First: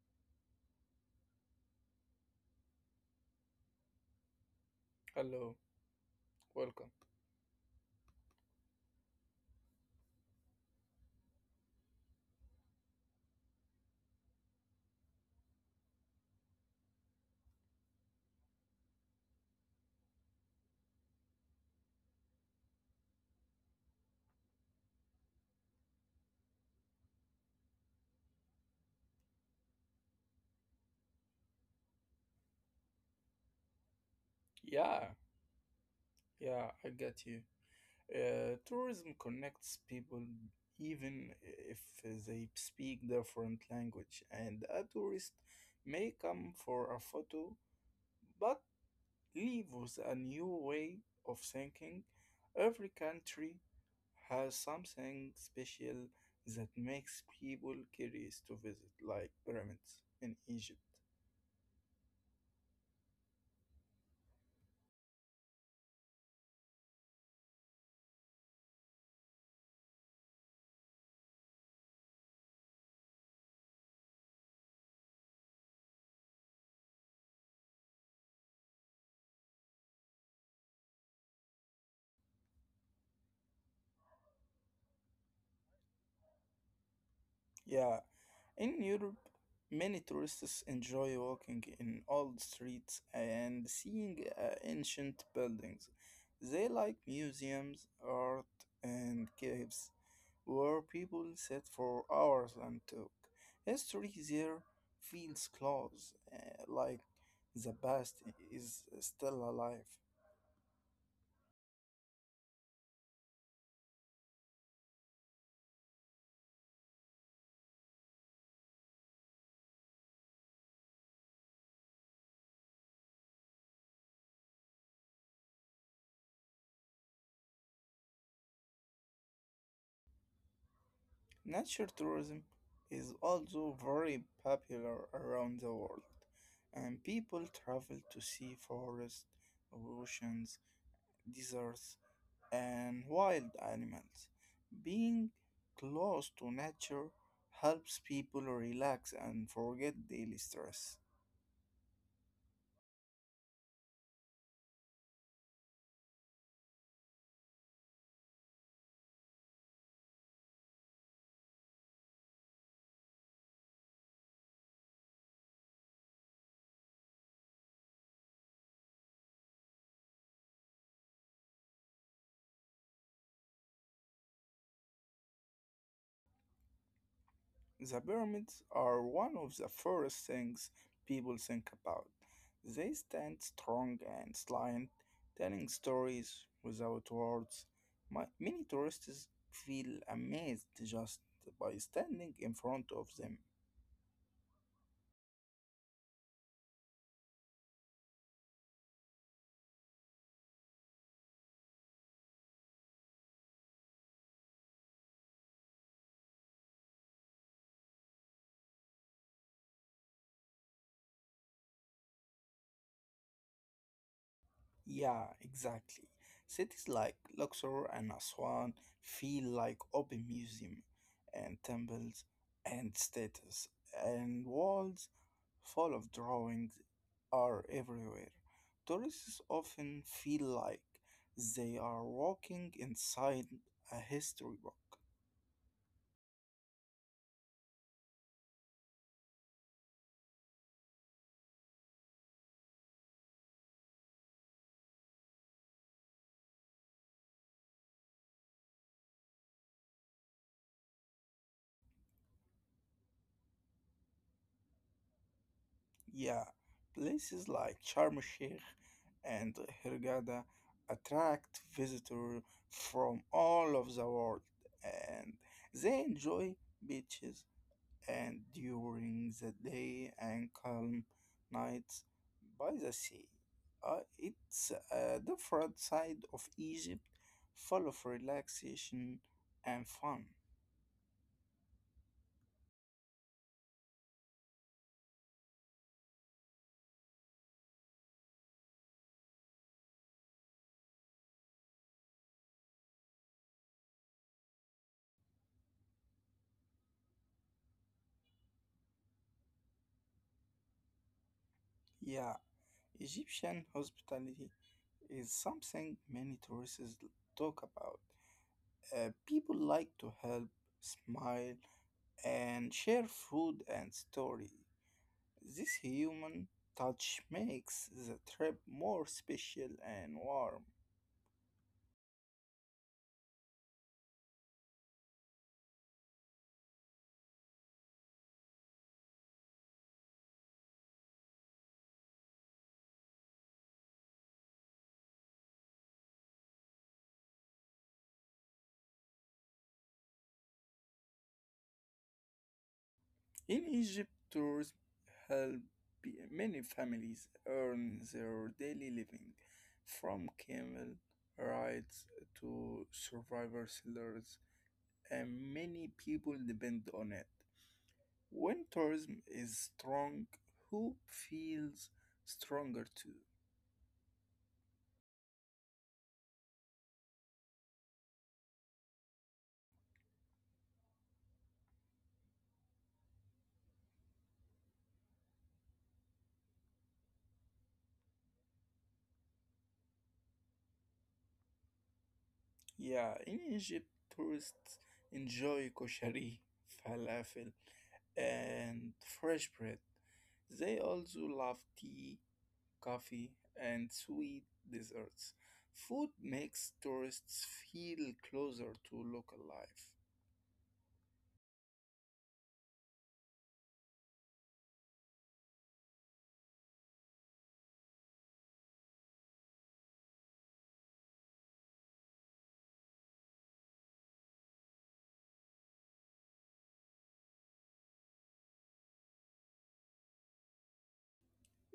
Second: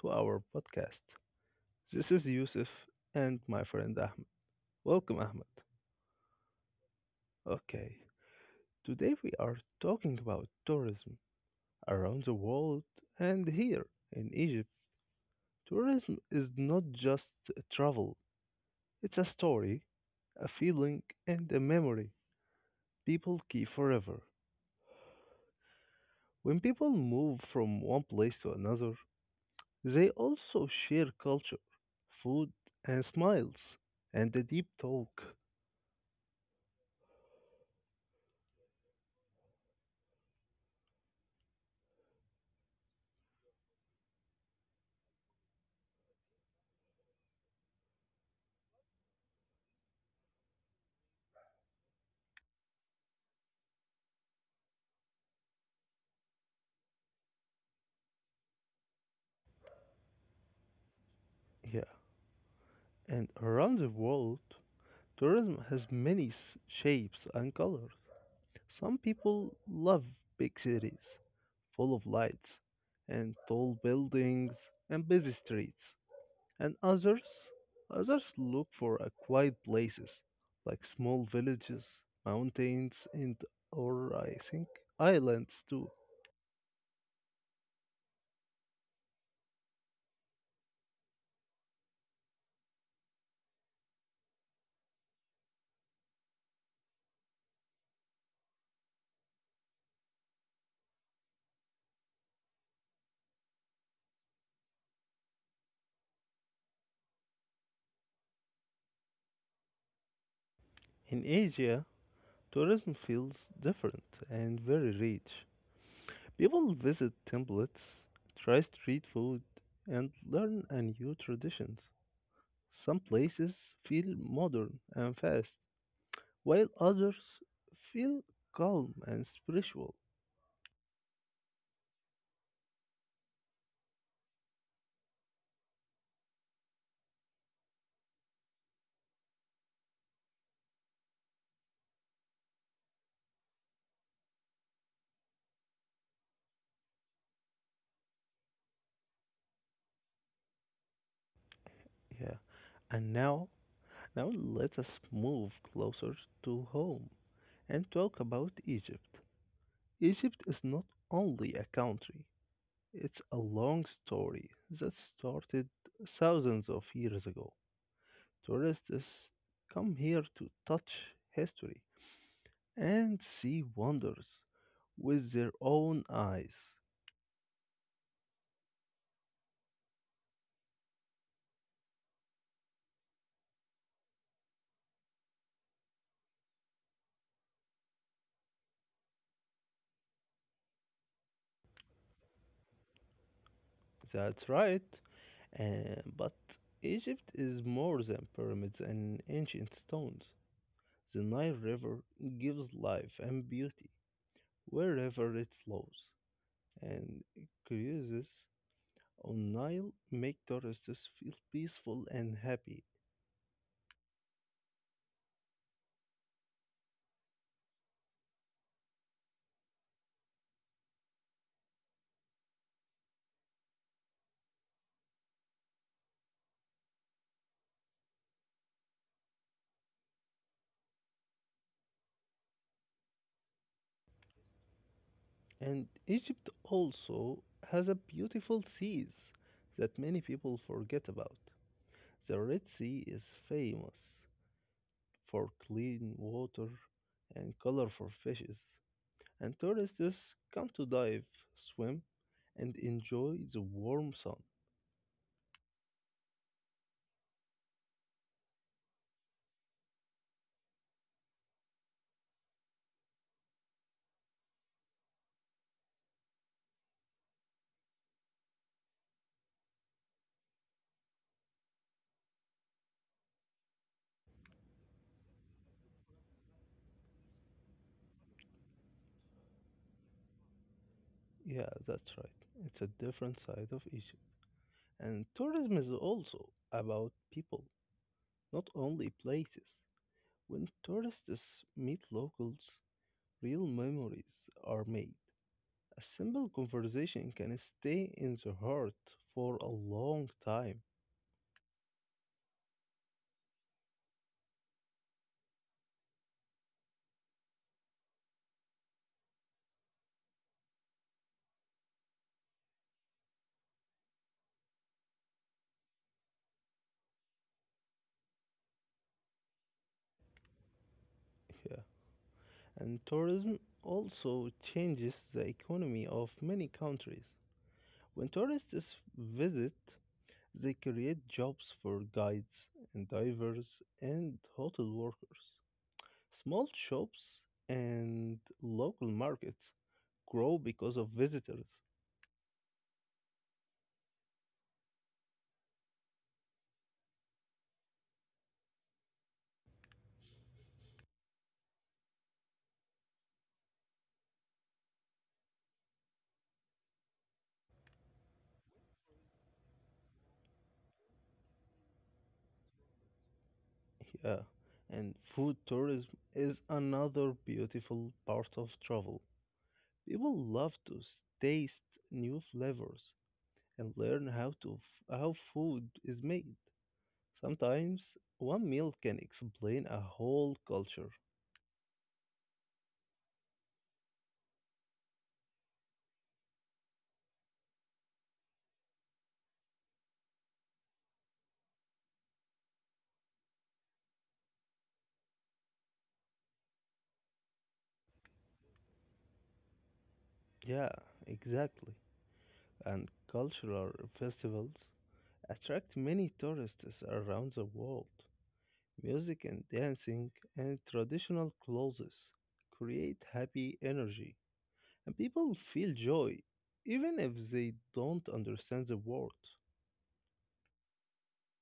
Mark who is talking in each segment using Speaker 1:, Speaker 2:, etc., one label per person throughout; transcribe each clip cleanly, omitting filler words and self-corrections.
Speaker 1: to our podcast. This is Yusuf and my friend Ahmed. Welcome, Ahmed.
Speaker 2: Hello, welcome.
Speaker 1: Okay, today we are talking about tourism around the world and here in Egypt. Tourism is not just travel, it's a story, a feeling, and a memory people keep forever. When people move from one place to another, they also share culture, food, and smiles, and a deep
Speaker 2: Yeah,
Speaker 1: talk.
Speaker 2: yeah, I get you. Tourism connects people even if they speak different language, and a tourist may come for a photo but leave with a new way of thinking. Every country has something special that makes people curious to visit, like pyramids in Egypt.
Speaker 1: Yeah, and around the world, tourism has many shapes and colors. Some people love big cities, full of lights, and tall buildings, and busy streets. And others look for a quiet places, like small villages, mountains, and or I think islands too.
Speaker 2: Yeah. In Europe, many tourists enjoy walking in old streets and seeing ancient buildings. They like museums, art, and caves, where people sit for hours and talk. History there feels close, like the past is still alive.
Speaker 1: In Asia, tourism feels different and very rich. People visit templates, try street food, and learn a new traditions. Some places feel modern and fast, while others feel calm and spiritual.
Speaker 2: Nature tourism is also very popular around the world, and people travel to see forests, oceans, deserts, and wild animals. Being close to nature helps people relax and forget daily stress.
Speaker 1: Yeah. And now let us move closer to home and talk about Egypt. Egypt is not only a country, it's a long story that started thousands of years ago. Tourists come here to touch history and see wonders with their own eyes.
Speaker 2: The pyramids are one of the first things people think about. They stand strong and silent, telling stories without words. Many tourists feel amazed just by standing in front of them.
Speaker 1: That's right. But Egypt is more than pyramids and ancient stones. The Nile River gives life and beauty wherever it flows, and curiouses on Nile make tourists feel peaceful and happy.
Speaker 2: Yeah, exactly. Cities like Luxor and Aswan feel like open museum and temples and statues, and walls full of drawings are everywhere. Tourists often feel like they are walking inside a history book.
Speaker 1: And Egypt also has a beautiful seas that many people forget about. The Red Sea is famous for clean water and colorful fishes, and tourists come to dive, swim, and enjoy the warm sun.
Speaker 2: Yeah, places like Sharm el Sheikh and Hurghada attract visitors from all of the world and they enjoy beaches and during the day and calm nights by the sea. It's a different side of Egypt full of relaxation and fun.
Speaker 1: Yeah, that's right. It's a different side of Egypt. And tourism is also about people, not only places. When tourists meet locals, real memories are made. A simple conversation can stay in the heart for a long time.
Speaker 2: Yeah. Egyptian hospitality is something many tourists talk about. People like to help, smile, and share food and story. This human touch makes the trip more special and warm.
Speaker 1: Yeah. And tourism also changes the economy of many countries. When tourists visit, they create jobs for guides and divers and hotel workers. Small shops and local markets grow because of visitors.
Speaker 2: In Egypt, tours help many families earn their daily living, from camel rides to survivor sellers and many people depend on it. When tourism is strong, who feels stronger too.
Speaker 1: Yeah, and food tourism is another beautiful part of travel. People love to taste new flavors and learn how food is made. Sometimes one meal can explain a whole culture.
Speaker 2: Yeah, in Egypt, tourists enjoy koshari, falafel, and fresh bread. They also love tea, coffee, and sweet desserts. Food makes tourists feel closer to local life.
Speaker 1: Yeah, exactly. And cultural festivals attract many tourists around the world. Music and dancing and traditional clothes create happy energy. And people feel joy, even if they don't understand the word.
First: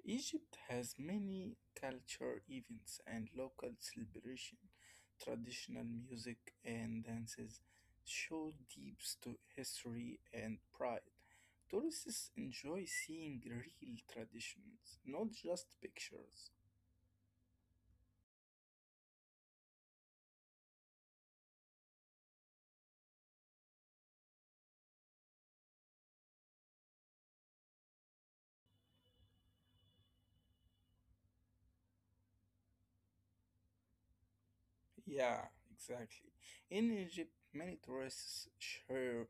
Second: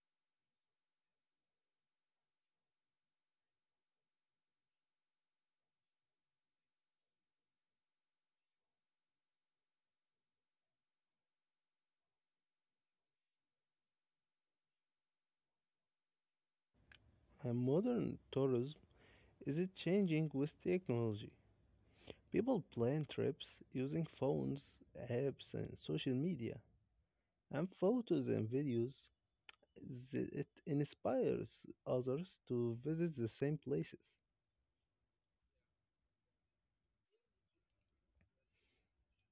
Speaker 2: Egypt has many culture events and local celebration. Traditional music and dances show history and pride. Tourists enjoy seeing real traditions, not just pictures.
Speaker 1: And modern tourism is it changing with technology. People plan trips using phones, apps, and social media, and photos and videos. It inspires others to visit the same places.
Speaker 2: Yeah, exactly. In Egypt, many tourists share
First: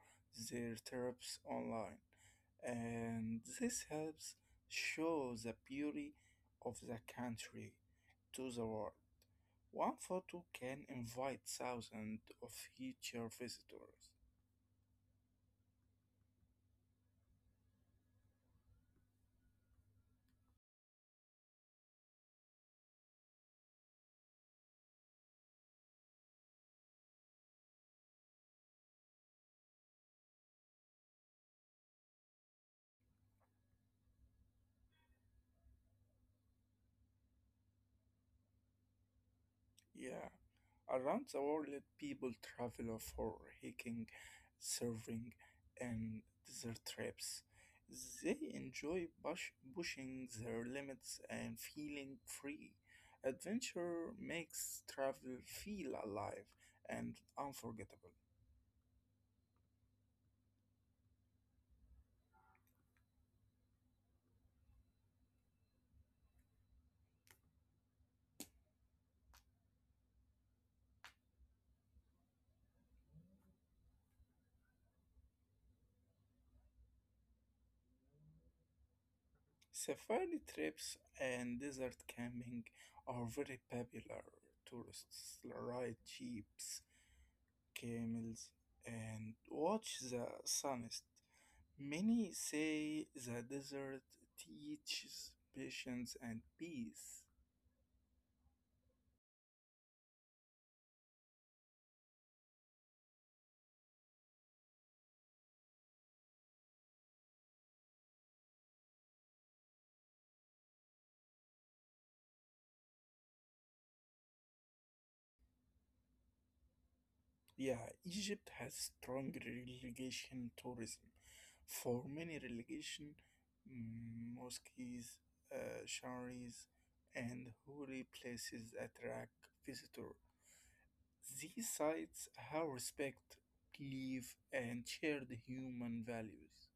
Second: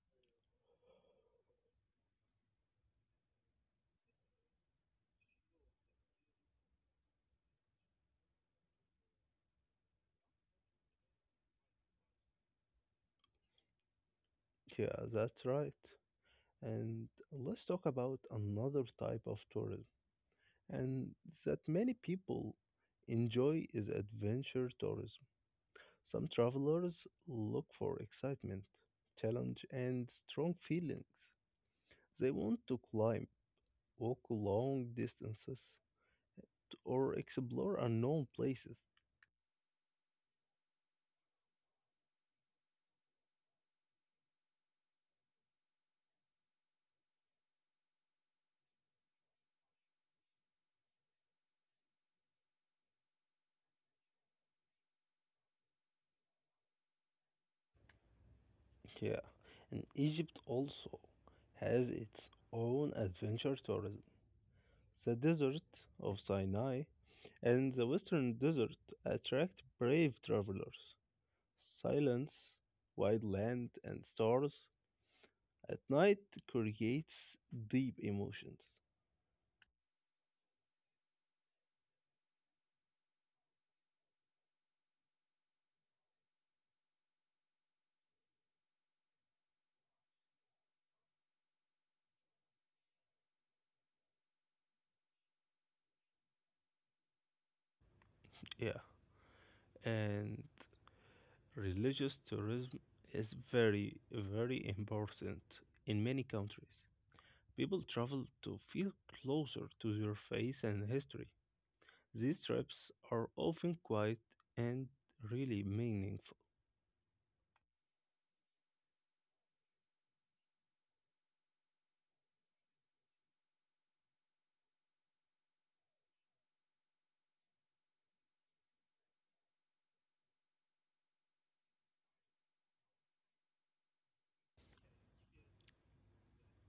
Speaker 2: their trips online, and this helps show the beauty of the country to the world. One photo can invite thousands of future visitors.
Speaker 1: Yeah, that's right. And let's talk about another type of tourism, and that many people enjoy is adventure tourism. Some travelers look for excitement, challenge, and strong feelings. They want to climb, walk long distances, or explore unknown places.
Speaker 2: Yeah, around the world, people travel for hiking, surfing, and desert trips. They enjoy pushing their limits and feeling free. Adventure makes travel feel alive and unforgettable.
Speaker 1: Yeah, and Egypt also has its own adventure tourism. The desert of Sinai and the western desert attract brave travelers. Silence, wide land, and stars at night creates deep emotions.
Speaker 2: Safari trips and desert camping are very popular. Tourists ride jeeps, camels, and watch the sunset. Many say the desert teaches patience and peace.
Speaker 1: Yeah, and religious tourism is very, very important in many countries. People travel to feel closer to their faith and history. These trips are often quiet and really meaningful.
Speaker 2: Yeah, Egypt has strong relegation tourism. For many relegation, mosques, shrines, and holy places attract visitors. These sites have respect, belief, and shared human values.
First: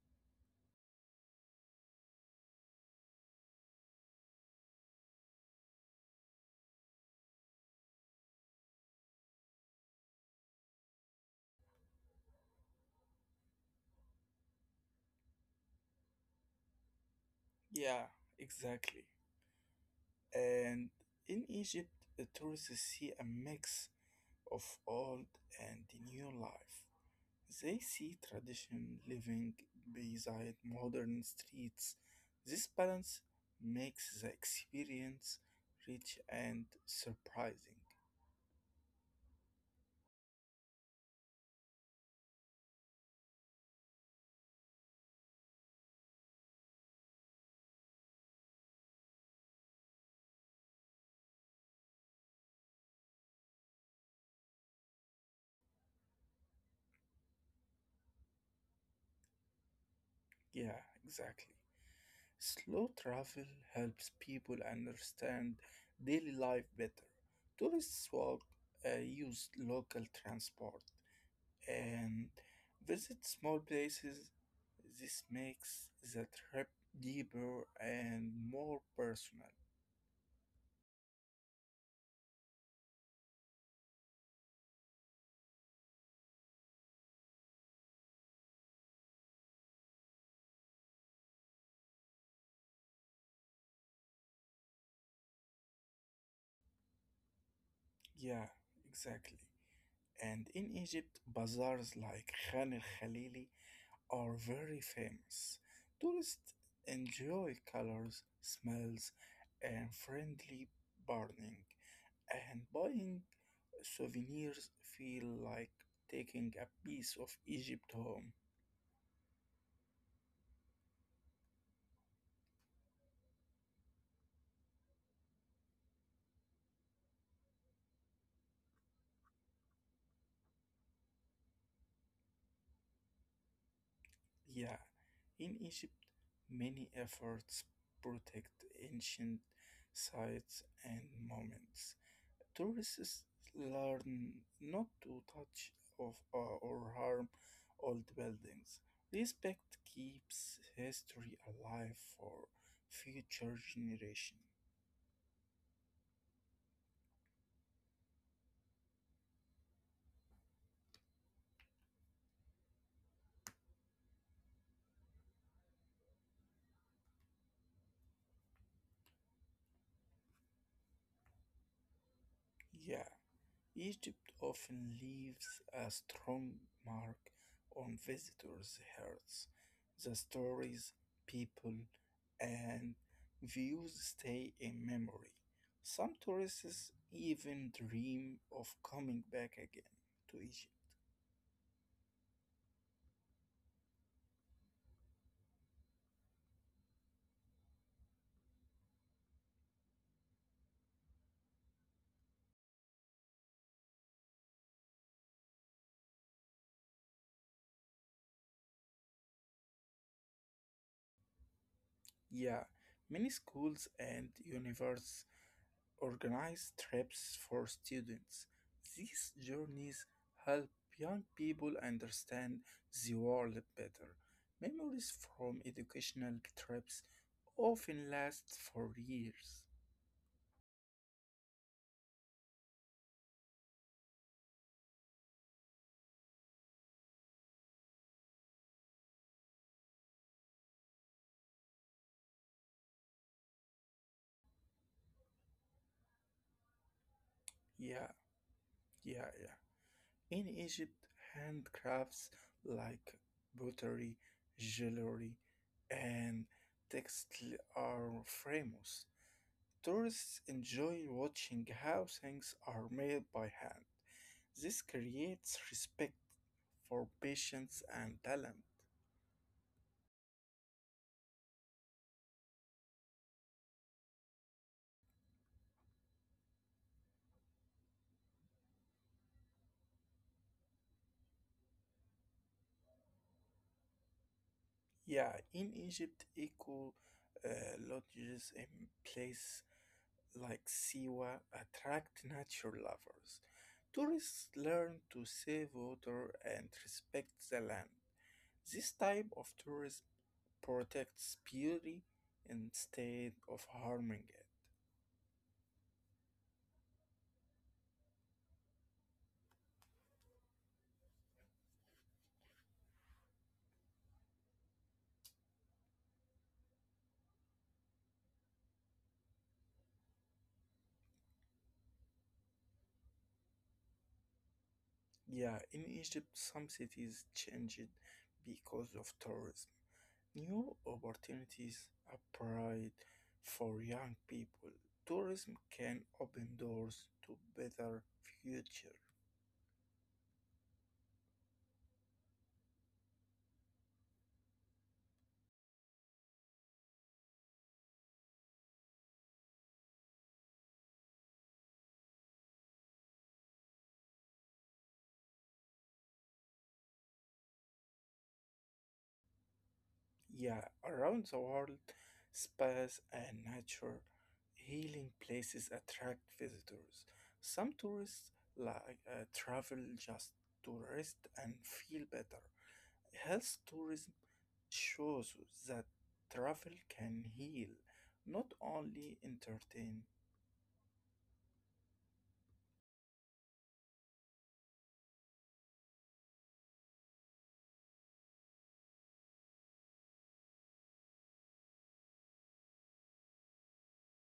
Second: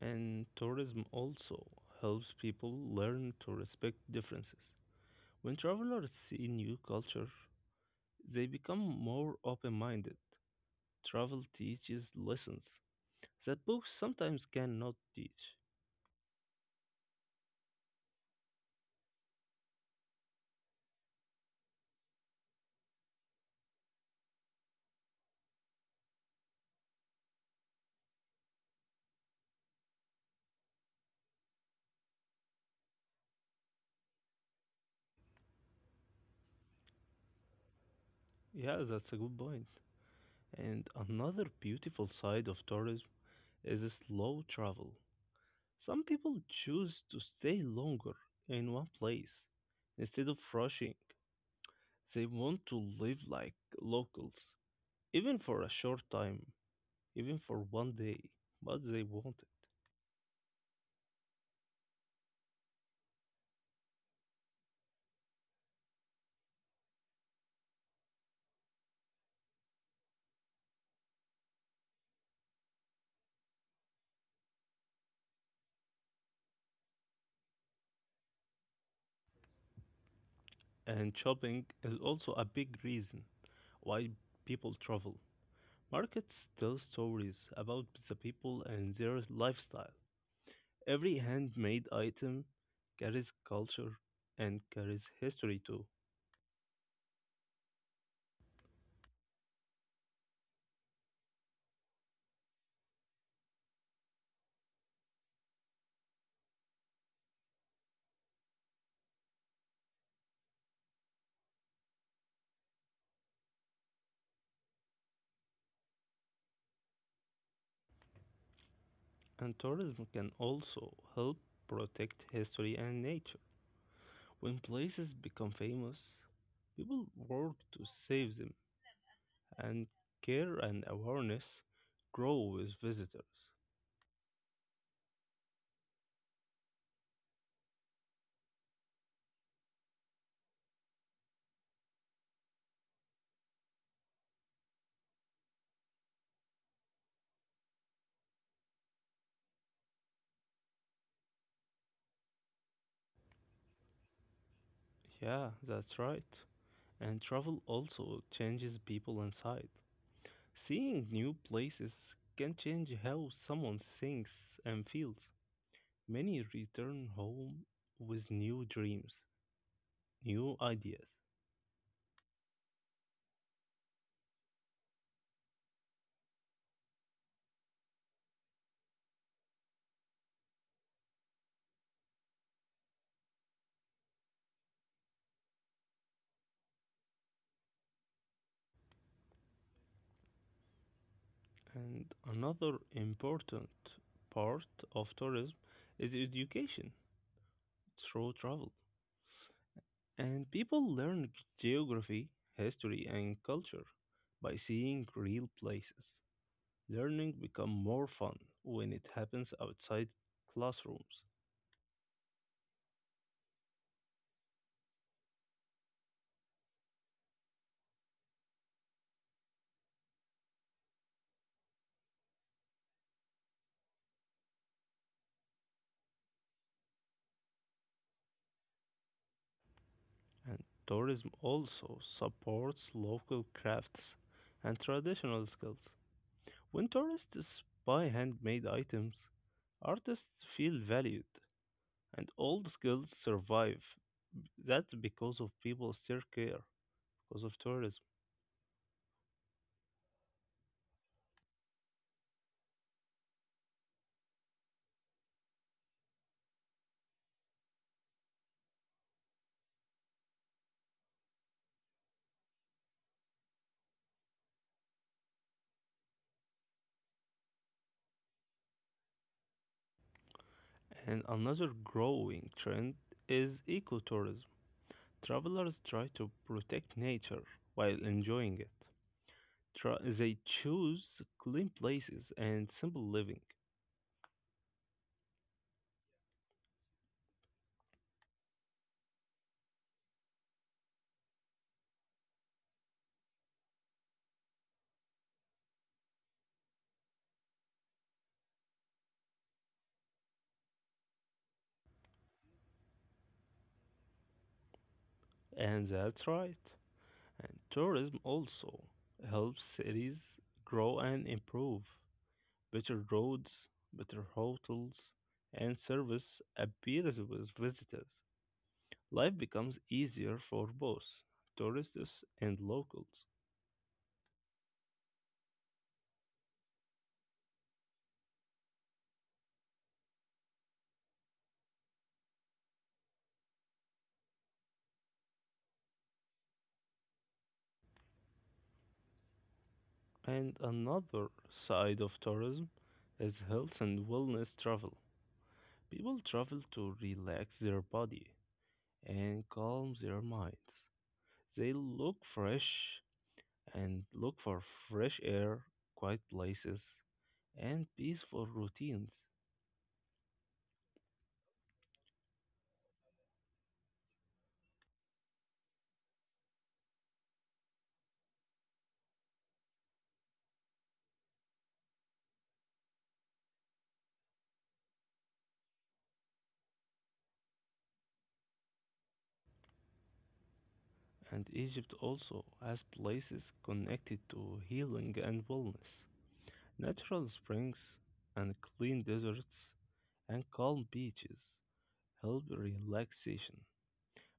Speaker 1: And tourism also helps people learn to respect differences. When travelers see new culture, they become more open minded. Travel teaches lessons that books sometimes cannot teach.
Speaker 2: Yeah, exactly. And in Egypt, the tourists see a mix of old and new life. They see tradition living beside modern streets. This balance makes the experience rich and surprising.
Speaker 1: Yeah, that's a good point. And another beautiful side of tourism is slow travel. Some people choose to stay longer in one place instead of rushing. They want to live like locals, even for a short time, even for one day, but they want it.
Speaker 2: Yeah, exactly. Slow travel helps people understand daily life better. Tourists walk, use local transport, and visit small places. This makes the trip deeper and more personal.
Speaker 1: And shopping is also a big reason why people travel. Markets tell stories about the people and their lifestyle. Every handmade item carries culture and carries history too.
Speaker 2: Yeah, exactly. And in Egypt, bazaars like Khan el Khalili are very famous. Tourists enjoy colors, smells, and friendly bargaining, and buying souvenirs feel like taking a piece of Egypt home.
Speaker 1: And tourism can also help protect history and nature. When places become famous, people work to save them, and care and awareness grow with visitors.
Speaker 2: Yeah, in Egypt, many efforts protect ancient sites and moments. Tourists learn not to touch or harm old buildings. Respect keeps history alive for future generations.
Speaker 1: Yeah, that's right. And travel also changes people inside. Seeing new places can change how someone thinks and feels. Many return home with new dreams, new ideas.
Speaker 2: Yeah. Egypt often leaves a strong mark on visitors' hearts. The stories, people, and views stay in memory. Some tourists even dream of coming back again to Egypt.
Speaker 1: And another important part of tourism is education through travel. And people learn geography, history, and culture by seeing real places. Learning become more fun when it happens outside classrooms.
Speaker 2: Yeah, many schools and universities organize trips for students. These journeys help young people understand the world better. Memories from educational trips often last for years.
Speaker 1: And tourism also supports local crafts and traditional skills. When tourists buy handmade items, artists feel valued and old skills survive. That's because of people still care because of tourism.
Speaker 2: Yeah, yeah, yeah. In Egypt, handcrafts like pottery, jewelry, and textile are famous. Tourists enjoy watching how things are made by hand. This creates respect for patience and talent.
Speaker 1: And another growing trend is ecotourism. Travelers try to protect nature while enjoying it. They choose clean places and simple living.
Speaker 2: Yeah, in Egypt, eco uh, lodges in place like Siwa attract nature lovers. Tourists learn to save water and respect the land. This type of tourism protects beauty instead of harming it.
Speaker 1: And that's right. And tourism also helps cities grow and improve. Better roads, better hotels, and service appears with visitors. Life becomes easier for both tourists and locals.
Speaker 2: Yeah, in Egypt, some cities changed because of tourism. New opportunities appeared for young people. Tourism can open doors to better future.
Speaker 1: And another side of tourism is health and wellness travel. People travel to relax their body and calm their minds. They look for fresh air, quiet places, and peaceful routines.
Speaker 2: Yeah, around the world, spas and nature healing places attract visitors. Some tourists like travel just to rest and feel better. Health tourism shows that travel can heal, not only entertain.
Speaker 1: And Egypt also has places connected to healing and wellness, natural springs and clean deserts, and calm beaches help relaxation.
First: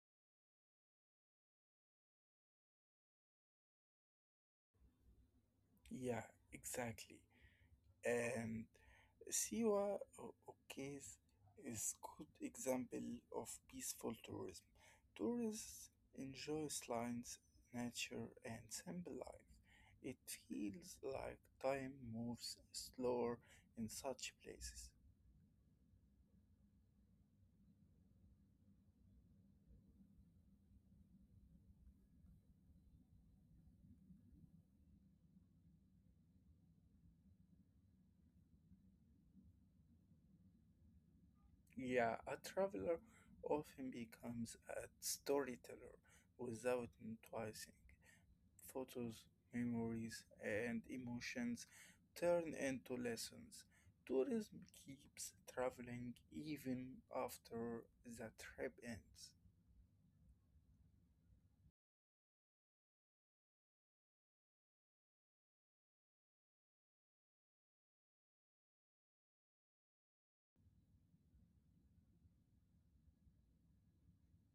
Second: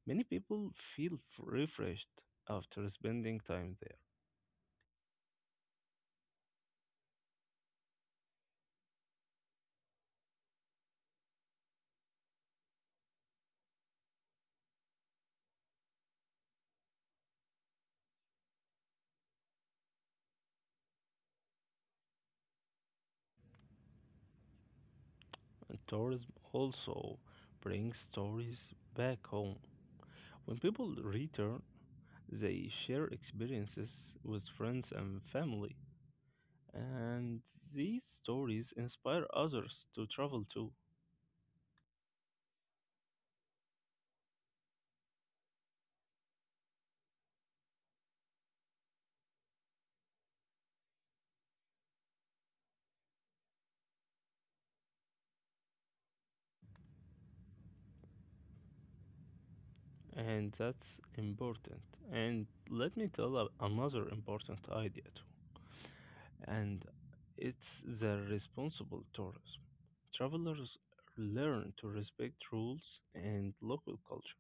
Speaker 1: Many people feel refreshed after spending time there.
Speaker 2: Yeah, exactly. And Siwa case is good example of peaceful tourism. Tourists enjoy slides, nature, and simple life. It feels like time moves slower in such places.
Speaker 1: And tourism also brings stories back home. When people return, they share experiences with friends and family, and these stories inspire others to travel too.
Speaker 2: Yeah, a traveler often becomes a storyteller without noticing. Photos, memories, and emotions turn into lessons. Tourism keeps traveling even after the trip ends.
Speaker 1: And that's important. And let me tell another important idea too. And it's the responsible tourism. Travelers learn to respect rules and local culture,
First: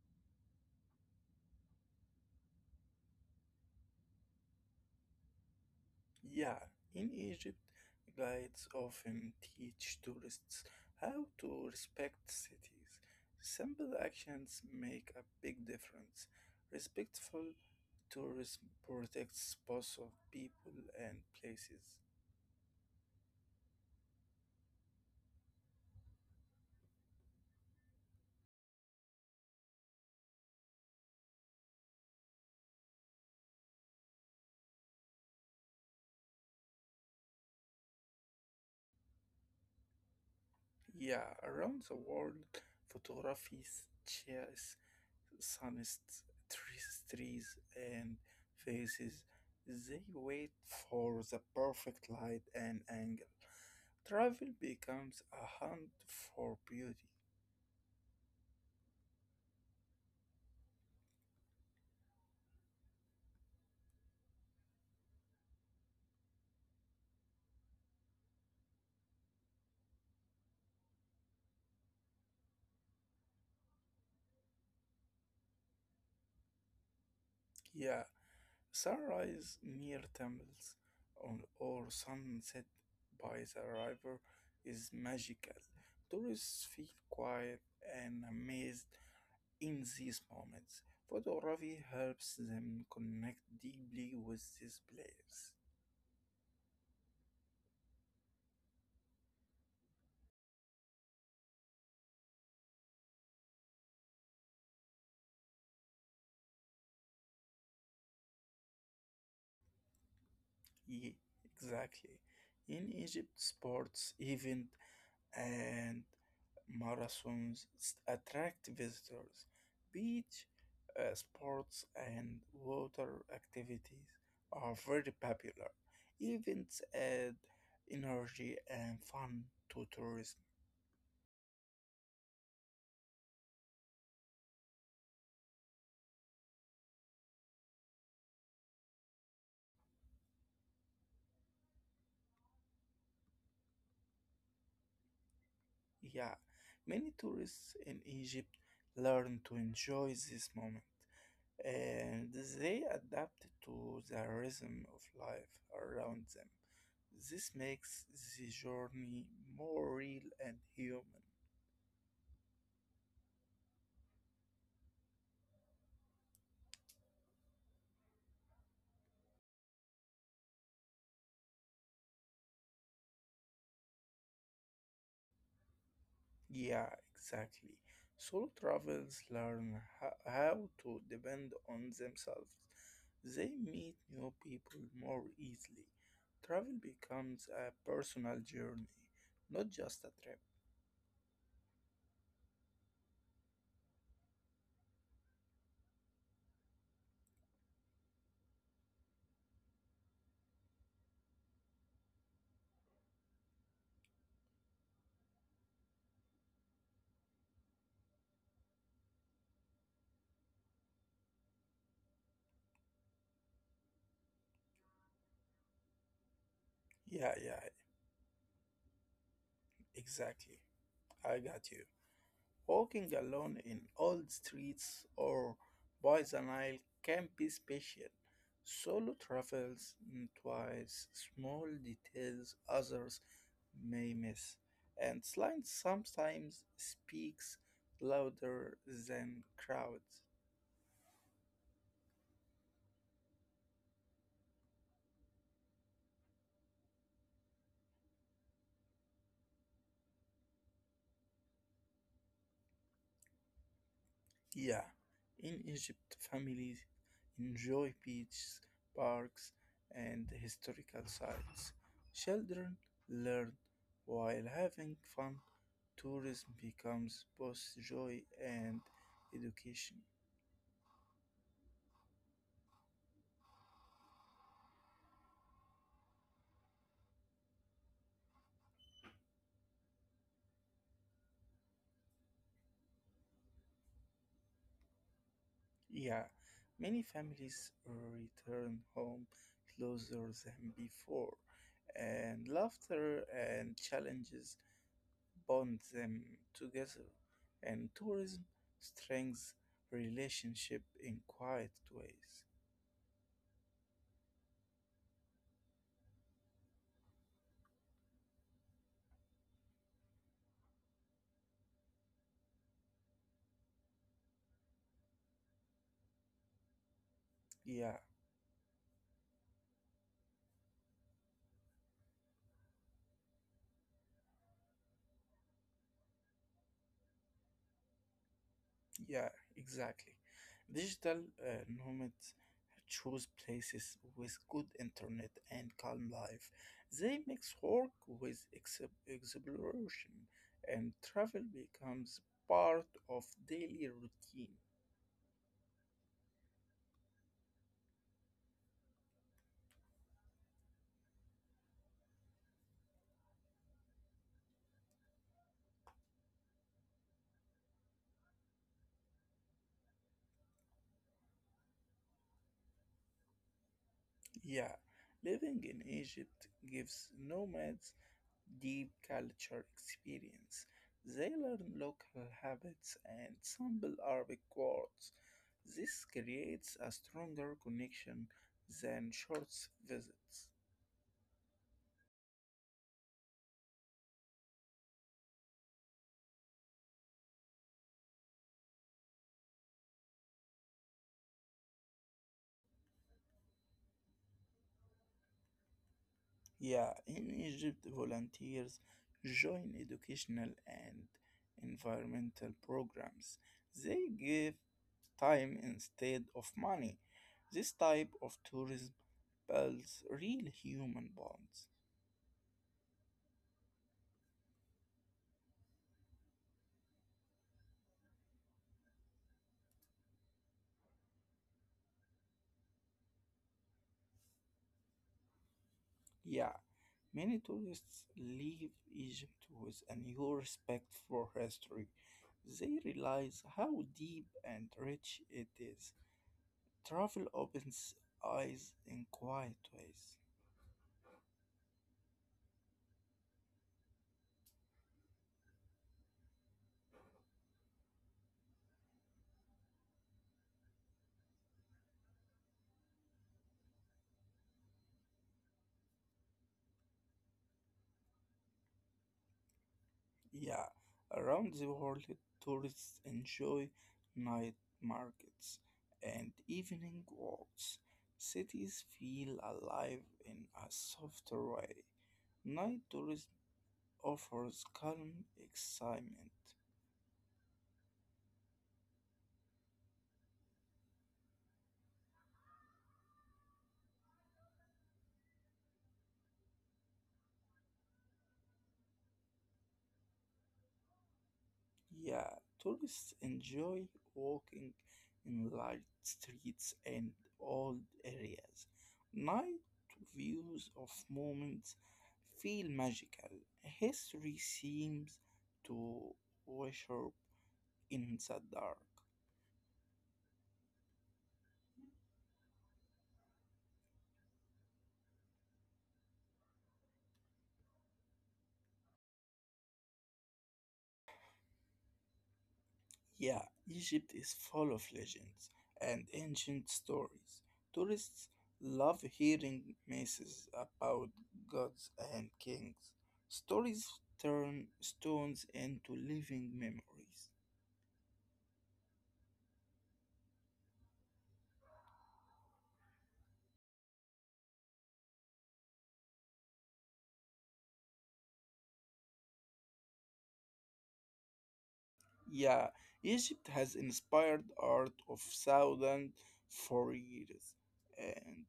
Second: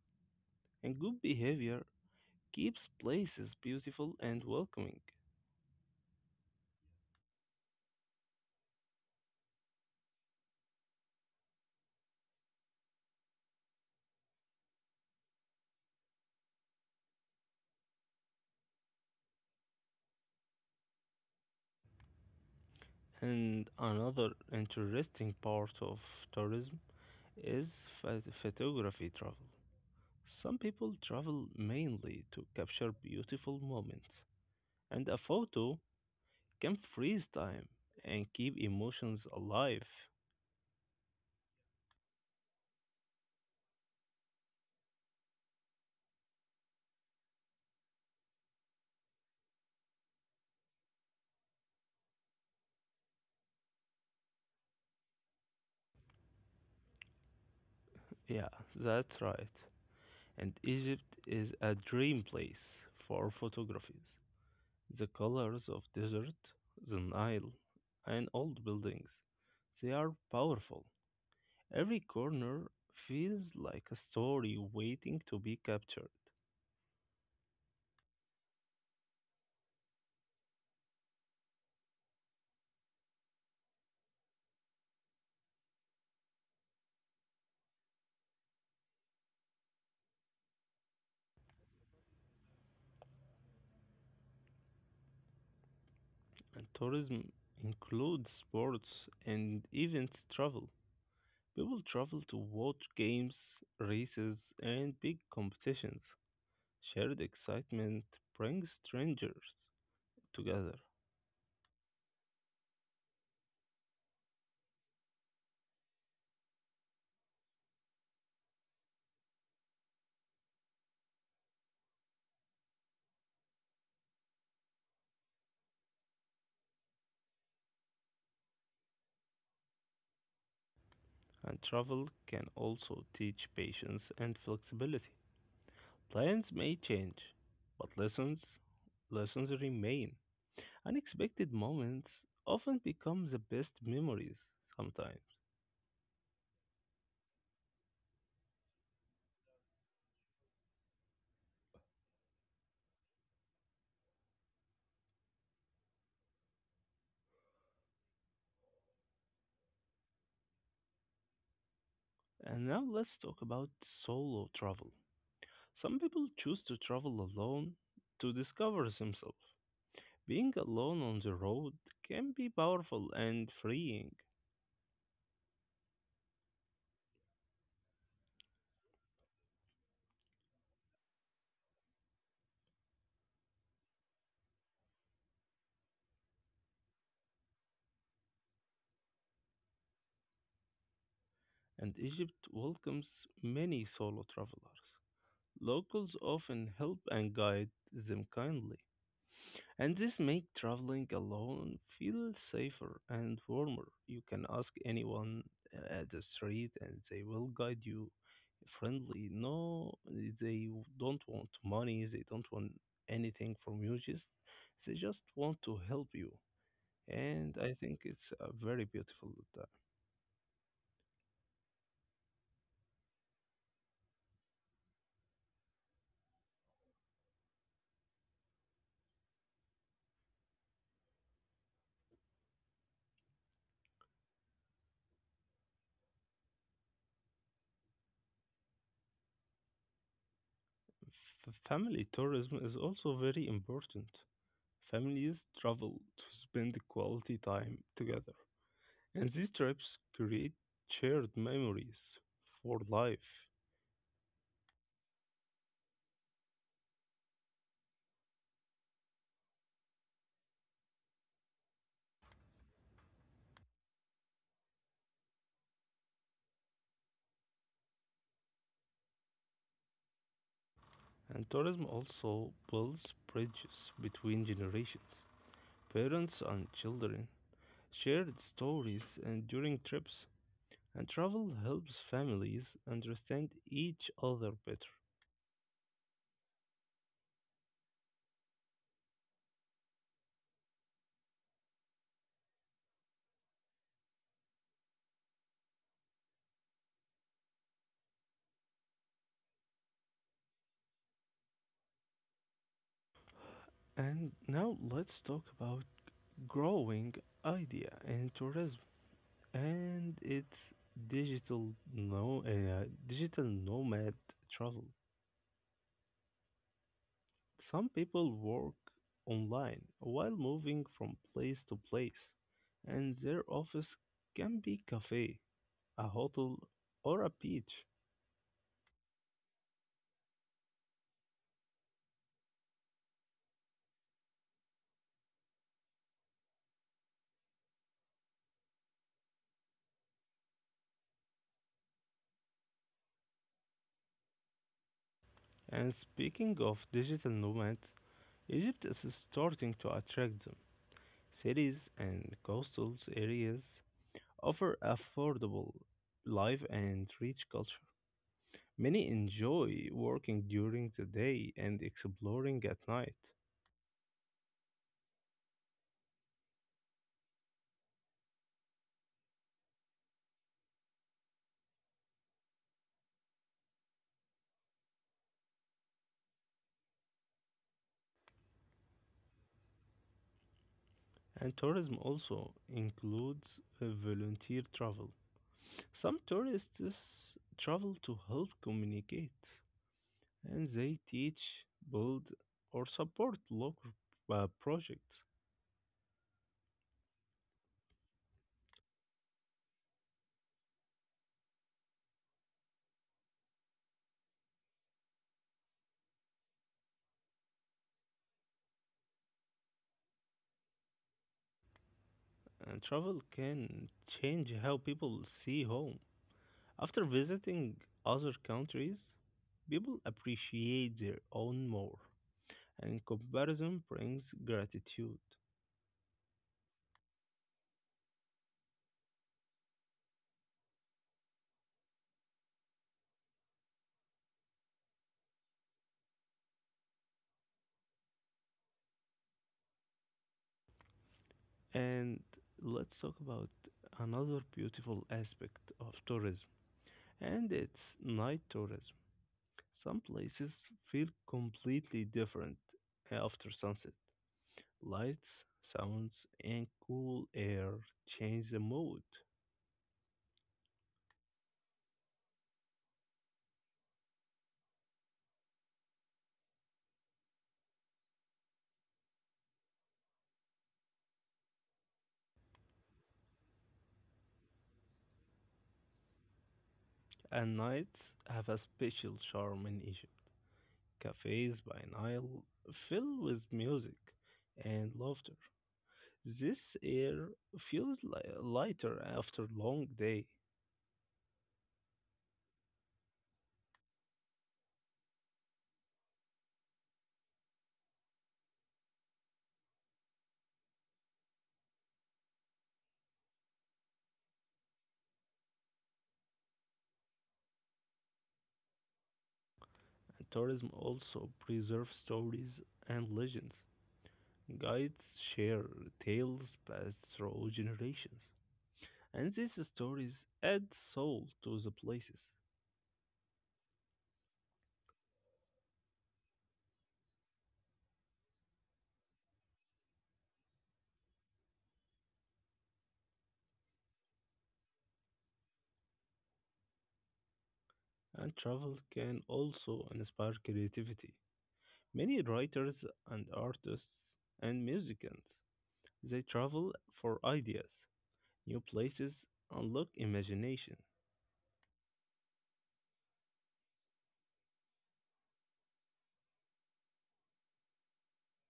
Speaker 1: and good behavior keeps places beautiful and welcoming.
Speaker 2: Yeah, in Egypt, guides often teach tourists how to respect cities. Simple actions make a big difference. Respectful tourism protects spots of people and places.
Speaker 1: And another interesting part of tourism is photography travel. Some people travel mainly to capture beautiful moments, and a photo can freeze time and keep emotions alive.
Speaker 2: Yeah, around the world, photography shares sunsets, trees, and faces. They wait for the perfect light and angle. Travel becomes a hunt for beauty.
Speaker 1: Yeah, that's right. And Egypt is a dream place for photographies. The colors of desert, the Nile, and old buildings, they are powerful. Every corner feels like a story waiting to be captured.
Speaker 2: Yeah, sunrise near temples or sunset by the river is magical. Tourists feel quiet and amazed in these moments. Photography helps them connect deeply with these players.
Speaker 1: And tourism includes sports and events travel. People travel to watch games, races, and big competitions. Shared excitement brings strangers together,
Speaker 2: Yeah, exactly. In Egypt, sports events and attract visitors. Beach sports and water activities are very popular. Events add energy and fun to tourism.
Speaker 1: and travel can also teach patience and flexibility. Plans may change, but lessons remain. Unexpected moments often become the best memories sometimes.
Speaker 2: Yeah, many tourists in Egypt learn to enjoy this moment and they adapt to the rhythm of life around them. This makes the journey more real and human.
Speaker 1: And now let's talk about solo travel. Some people choose to travel alone to discover themselves. Being alone on the road can be powerful and freeing,
Speaker 2: Yeah, exactly. Solo travelers learn how to depend on themselves. They meet new people more easily. Travel becomes a personal journey, not just a trip.
Speaker 1: and Egypt welcomes many solo travelers. Locals often help and guide them kindly. And this make traveling alone feel safer and warmer. You can ask anyone at the street and they will guide you friendly. No, they don't want money, they don't want anything from you, just they just want to help you.
Speaker 2: Yeah,
Speaker 1: And
Speaker 2: yeah,
Speaker 1: I think it's a very beautiful time.
Speaker 2: exactly. I got you. Walking alone in old streets or by the Nile can be special. Solo travels twice small details others may miss, and silence sometimes speaks louder than crowds.
Speaker 1: Family tourism is also very important. Families travel to spend quality time together. And these trips create shared memories for life.
Speaker 2: Yeah, in Egypt, families enjoy beaches, parks, and historical sites. Children learn while having fun. Tourism becomes both joy and education.
Speaker 1: And tourism also builds bridges between generations. Parents and children share stories and during trips, and travel helps families understand each other better.
Speaker 2: Yeah, many families return home closer than before, and laughter and challenges bound them together, and tourism strengthens relationship in quiet ways.
Speaker 1: And now let's talk about growing idea in tourism and its digital no digital nomad travel. Some
Speaker 2: Yeah,
Speaker 1: people work online while moving from place to place, and their office can be cafe, a hotel, or a beach.
Speaker 2: yeah, exactly. Digital nomads choose places with good internet and calm life. They mix work with exploration, and travel becomes part of daily routine.
Speaker 1: And speaking of digital nomads, Egypt is starting to attract them. Cities and coastal areas offer affordable life and rich culture. Many enjoy working during the day and exploring at night.
Speaker 2: Yeah, living in Egypt gives nomads deep culture experience. They learn local habits and sample Arabic words. This creates a stronger connection than short visits.
Speaker 1: And tourism also includes volunteer travel. Some tourists travel to help communicate, and they teach, build, or support local projects.
Speaker 2: Yeah, in Egypt, volunteers join educational and environmental programs. They give time instead of money. This type of tourism builds real human bonds.
Speaker 1: And travel can change how people see home. After visiting other countries, people appreciate their own more, and comparison brings gratitude.
Speaker 2: Yeah, many tourists leave Egypt with a new respect for history. They realize how deep and rich it is. Travel opens eyes in quiet ways.
Speaker 1: And let's talk about another beautiful aspect of tourism, and it's night tourism. Some places feel completely different after sunset. Lights, sounds, and cool air change the mood.
Speaker 2: Yeah, around the world, tourists enjoy night markets and evening walks. Cities feel alive in a softer way. Night tourism offers calm excitement.
Speaker 1: And nights have a special charm in Egypt. Cafes by Nile filled with music and laughter. This air feels lighter after long day.
Speaker 2: Yeah, tourists enjoy walking in light streets and old areas. Night views of moments feel magical. History seems to worship in the dark.
Speaker 1: Tourism also preserves stories and legends. Guides share tales passed through generations, and these stories add soul to the places.
Speaker 2: Yeah, Egypt is full of legends and ancient stories. Tourists love hearing myths about gods and kings. Stories turn stones into living memories.
Speaker 1: And travel can also inspire creativity. Many writers and artists and musicians they travel for ideas. New places unlock imagination.
Speaker 2: Yeah, Egypt has inspired art of thousands for years, and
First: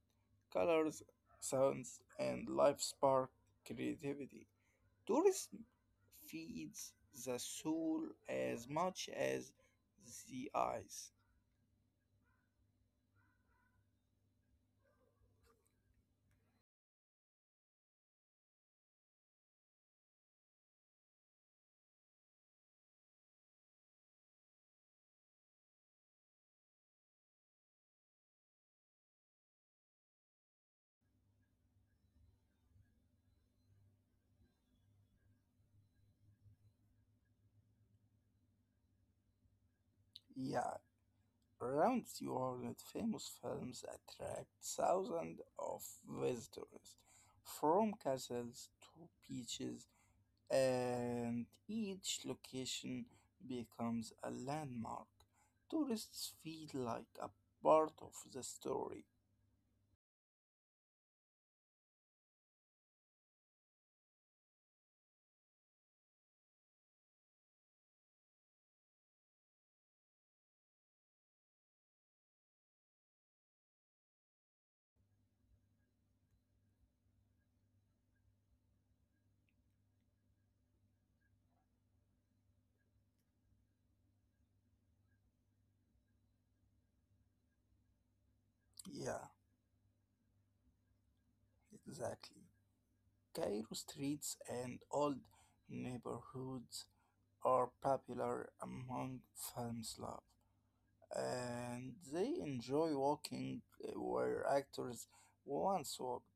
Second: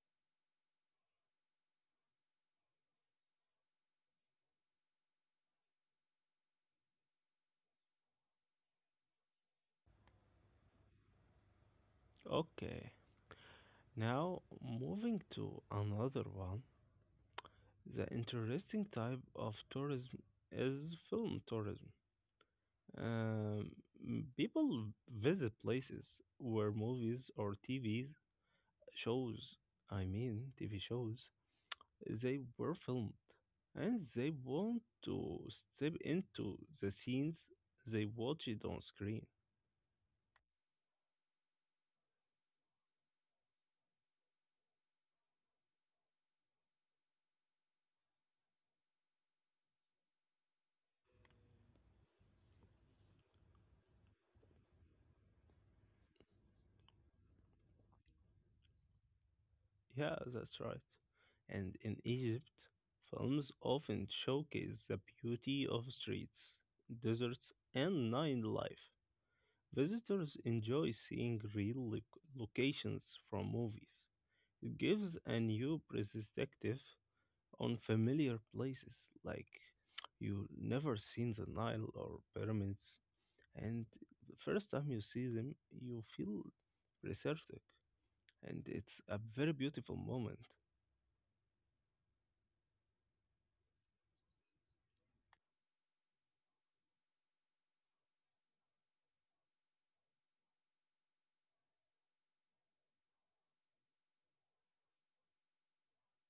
Speaker 2: colors, sounds, and life spark creativity. Tourism feeds the soul as much as the eyes.
Speaker 1: Okay, now moving to another one. The interesting type of tourism is film tourism. Um, People visit places where movies or TV shows, I mean, TV shows, they were filmed and they want to step into the scenes they watched on screen.
Speaker 2: Yeah, around the world, famous films attract thousands of visitors from castles to beaches, and each location becomes a landmark. Tourists feel like a part of the story.
Speaker 1: Yeah, that's right. And in Egypt, films often showcase the beauty of streets, deserts, and nightlife. Visitors enjoy seeing real locations from movies. It gives a new perspective on familiar places, like you never seen the Nile or pyramids, and the first time you see them, you feel receptive, and it's
Speaker 2: Yeah,
Speaker 1: a very beautiful moment.
Speaker 2: exactly. Cairo streets and old neighborhoods are popular among film's love, and they enjoy walking where actors once walked.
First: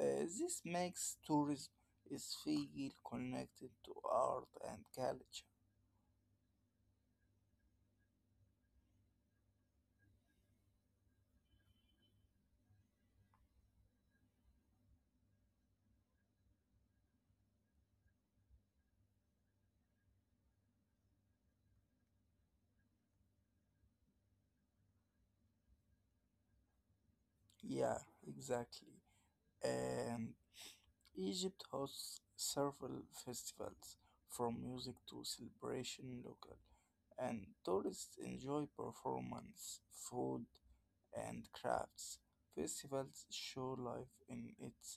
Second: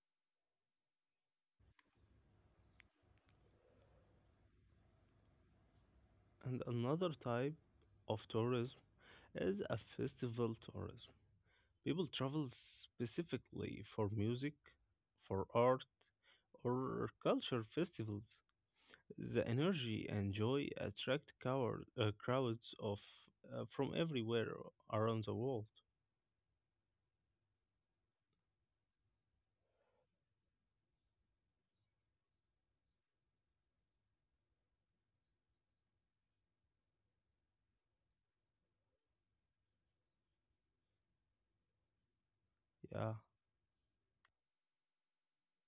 Speaker 2: This makes tourism is feel connected to art and culture.
Speaker 1: And another type of tourism is a festival tourism. People travel specifically for music, for art, or culture festivals. The energy and joy attract crowds of from everywhere around the world.
Speaker 2: Yeah, exactly. And Egypt hosts several festivals, from music to celebration local, and tourists enjoy performance, food, and crafts.
Speaker 1: Yeah,
Speaker 2: Festivals show life in its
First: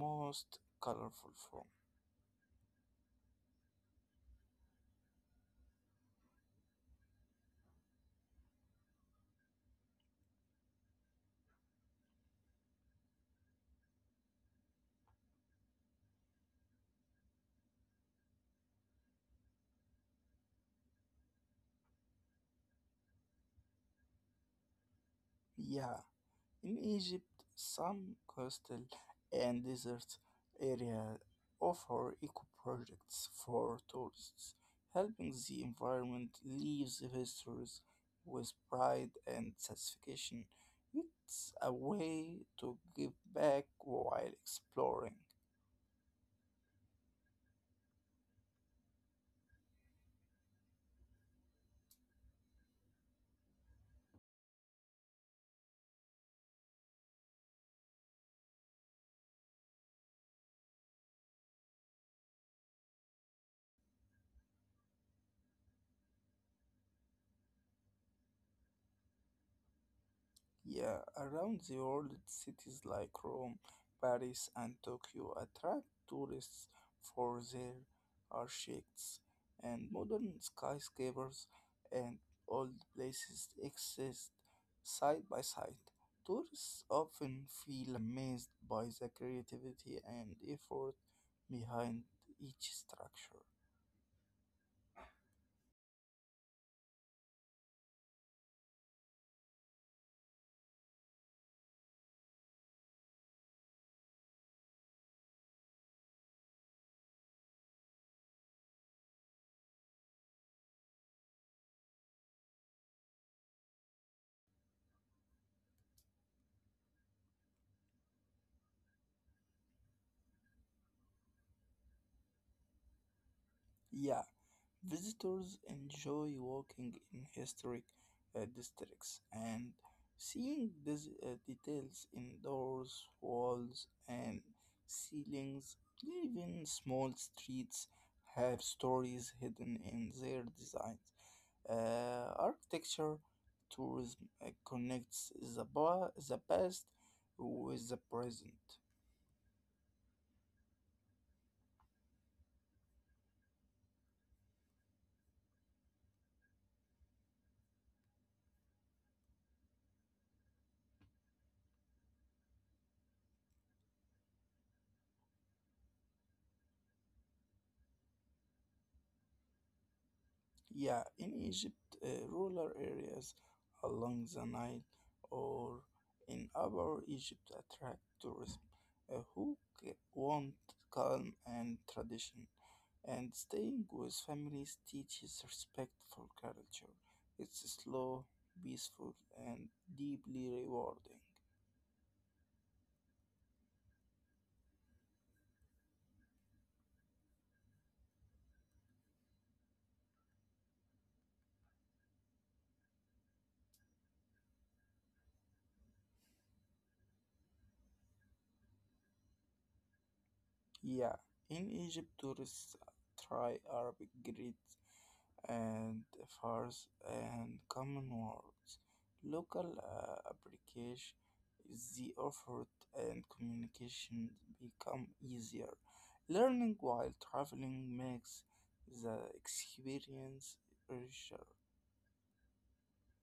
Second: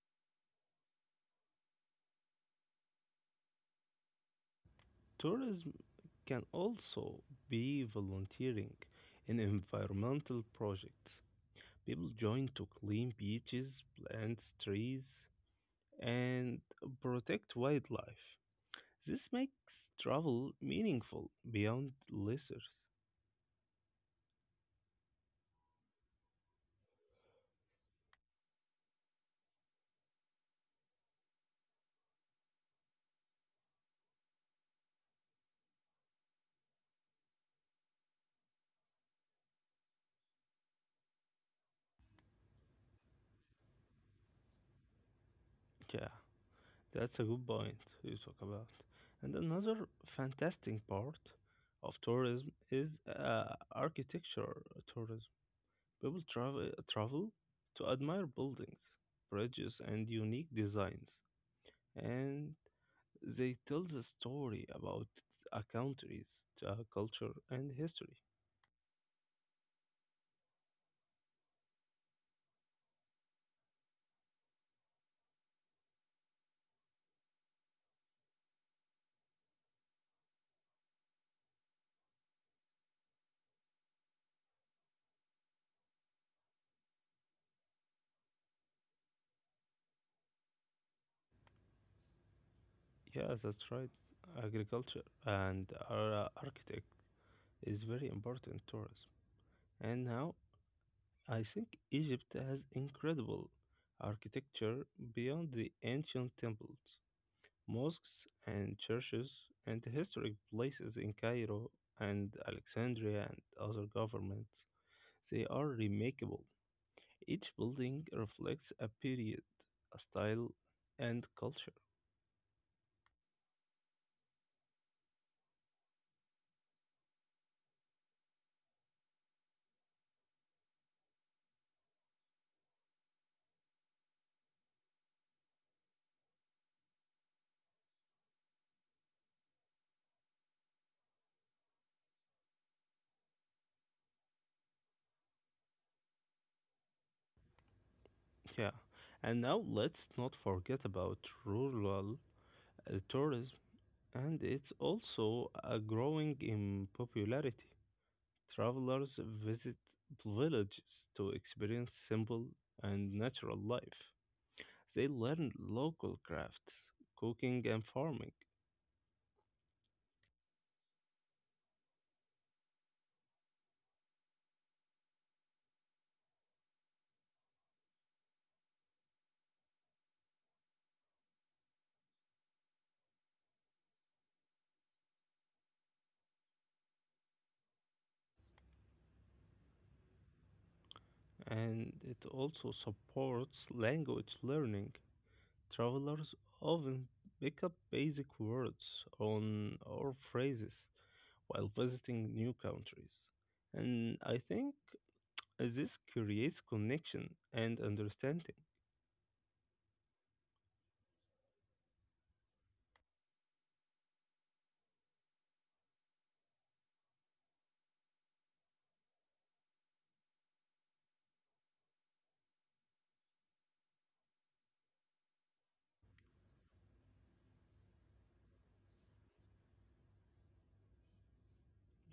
Speaker 2: most colorful form.
Speaker 1: tourism can also be volunteering in environmental projects. People join to clean beaches, plant trees, and protect wildlife. This makes travel meaningful beyond leisure.
Speaker 2: Yeah, in Egypt, some coastal and desert areas offer eco projects for tourists, helping the environment leaves visitors with pride and satisfaction. It's a way to give back while exploring.
Speaker 1: Yeah, that's a good point you talk about. And another fantastic part of tourism is architecture tourism. People travel to admire buildings, bridges, and unique designs, and they tell the story about a country's culture and history.
Speaker 2: Yeah, around the world, cities like Rome, Paris, and Tokyo attract tourists for their architects and modern skyscrapers, and old places exist side by side. Tourists often feel amazed by the creativity and effort behind each structure.
Speaker 1: Yeah, that's right. Agriculture and our, architecture is very important tourism. And now I think Egypt has incredible architecture beyond the ancient temples, mosques and churches and historic places in Cairo and Alexandria and other governments. They are remarkable. Each building reflects a period, a style and culture.
Speaker 2: Yeah, visitors enjoy walking in historic districts and seeing these details in doors, walls, and ceilings. Even small streets have stories hidden in their designs. Architecture tourism connects the past with the present.
Speaker 1: Yeah. And now let's not forget about rural tourism and it's also growing in popularity. Travelers visit villages to experience simple and natural life. They learn local crafts, cooking, and farming,
Speaker 2: Yeah, in Egypt, rural areas along the Nile or in Upper Egypt attract tourists want calm and tradition, and staying with families teaches respect for culture. It's slow, peaceful, and deeply rewarding.
Speaker 1: and it also supports language learning. Travelers often pick up basic words on or phrases while visiting new countries. And I think this creates connection and understanding.
Speaker 2: Yeah, in Egypt, tourists try Arabic greet and first and common words. Local application is the effort and communication become easier. Learning while traveling makes the experience richer.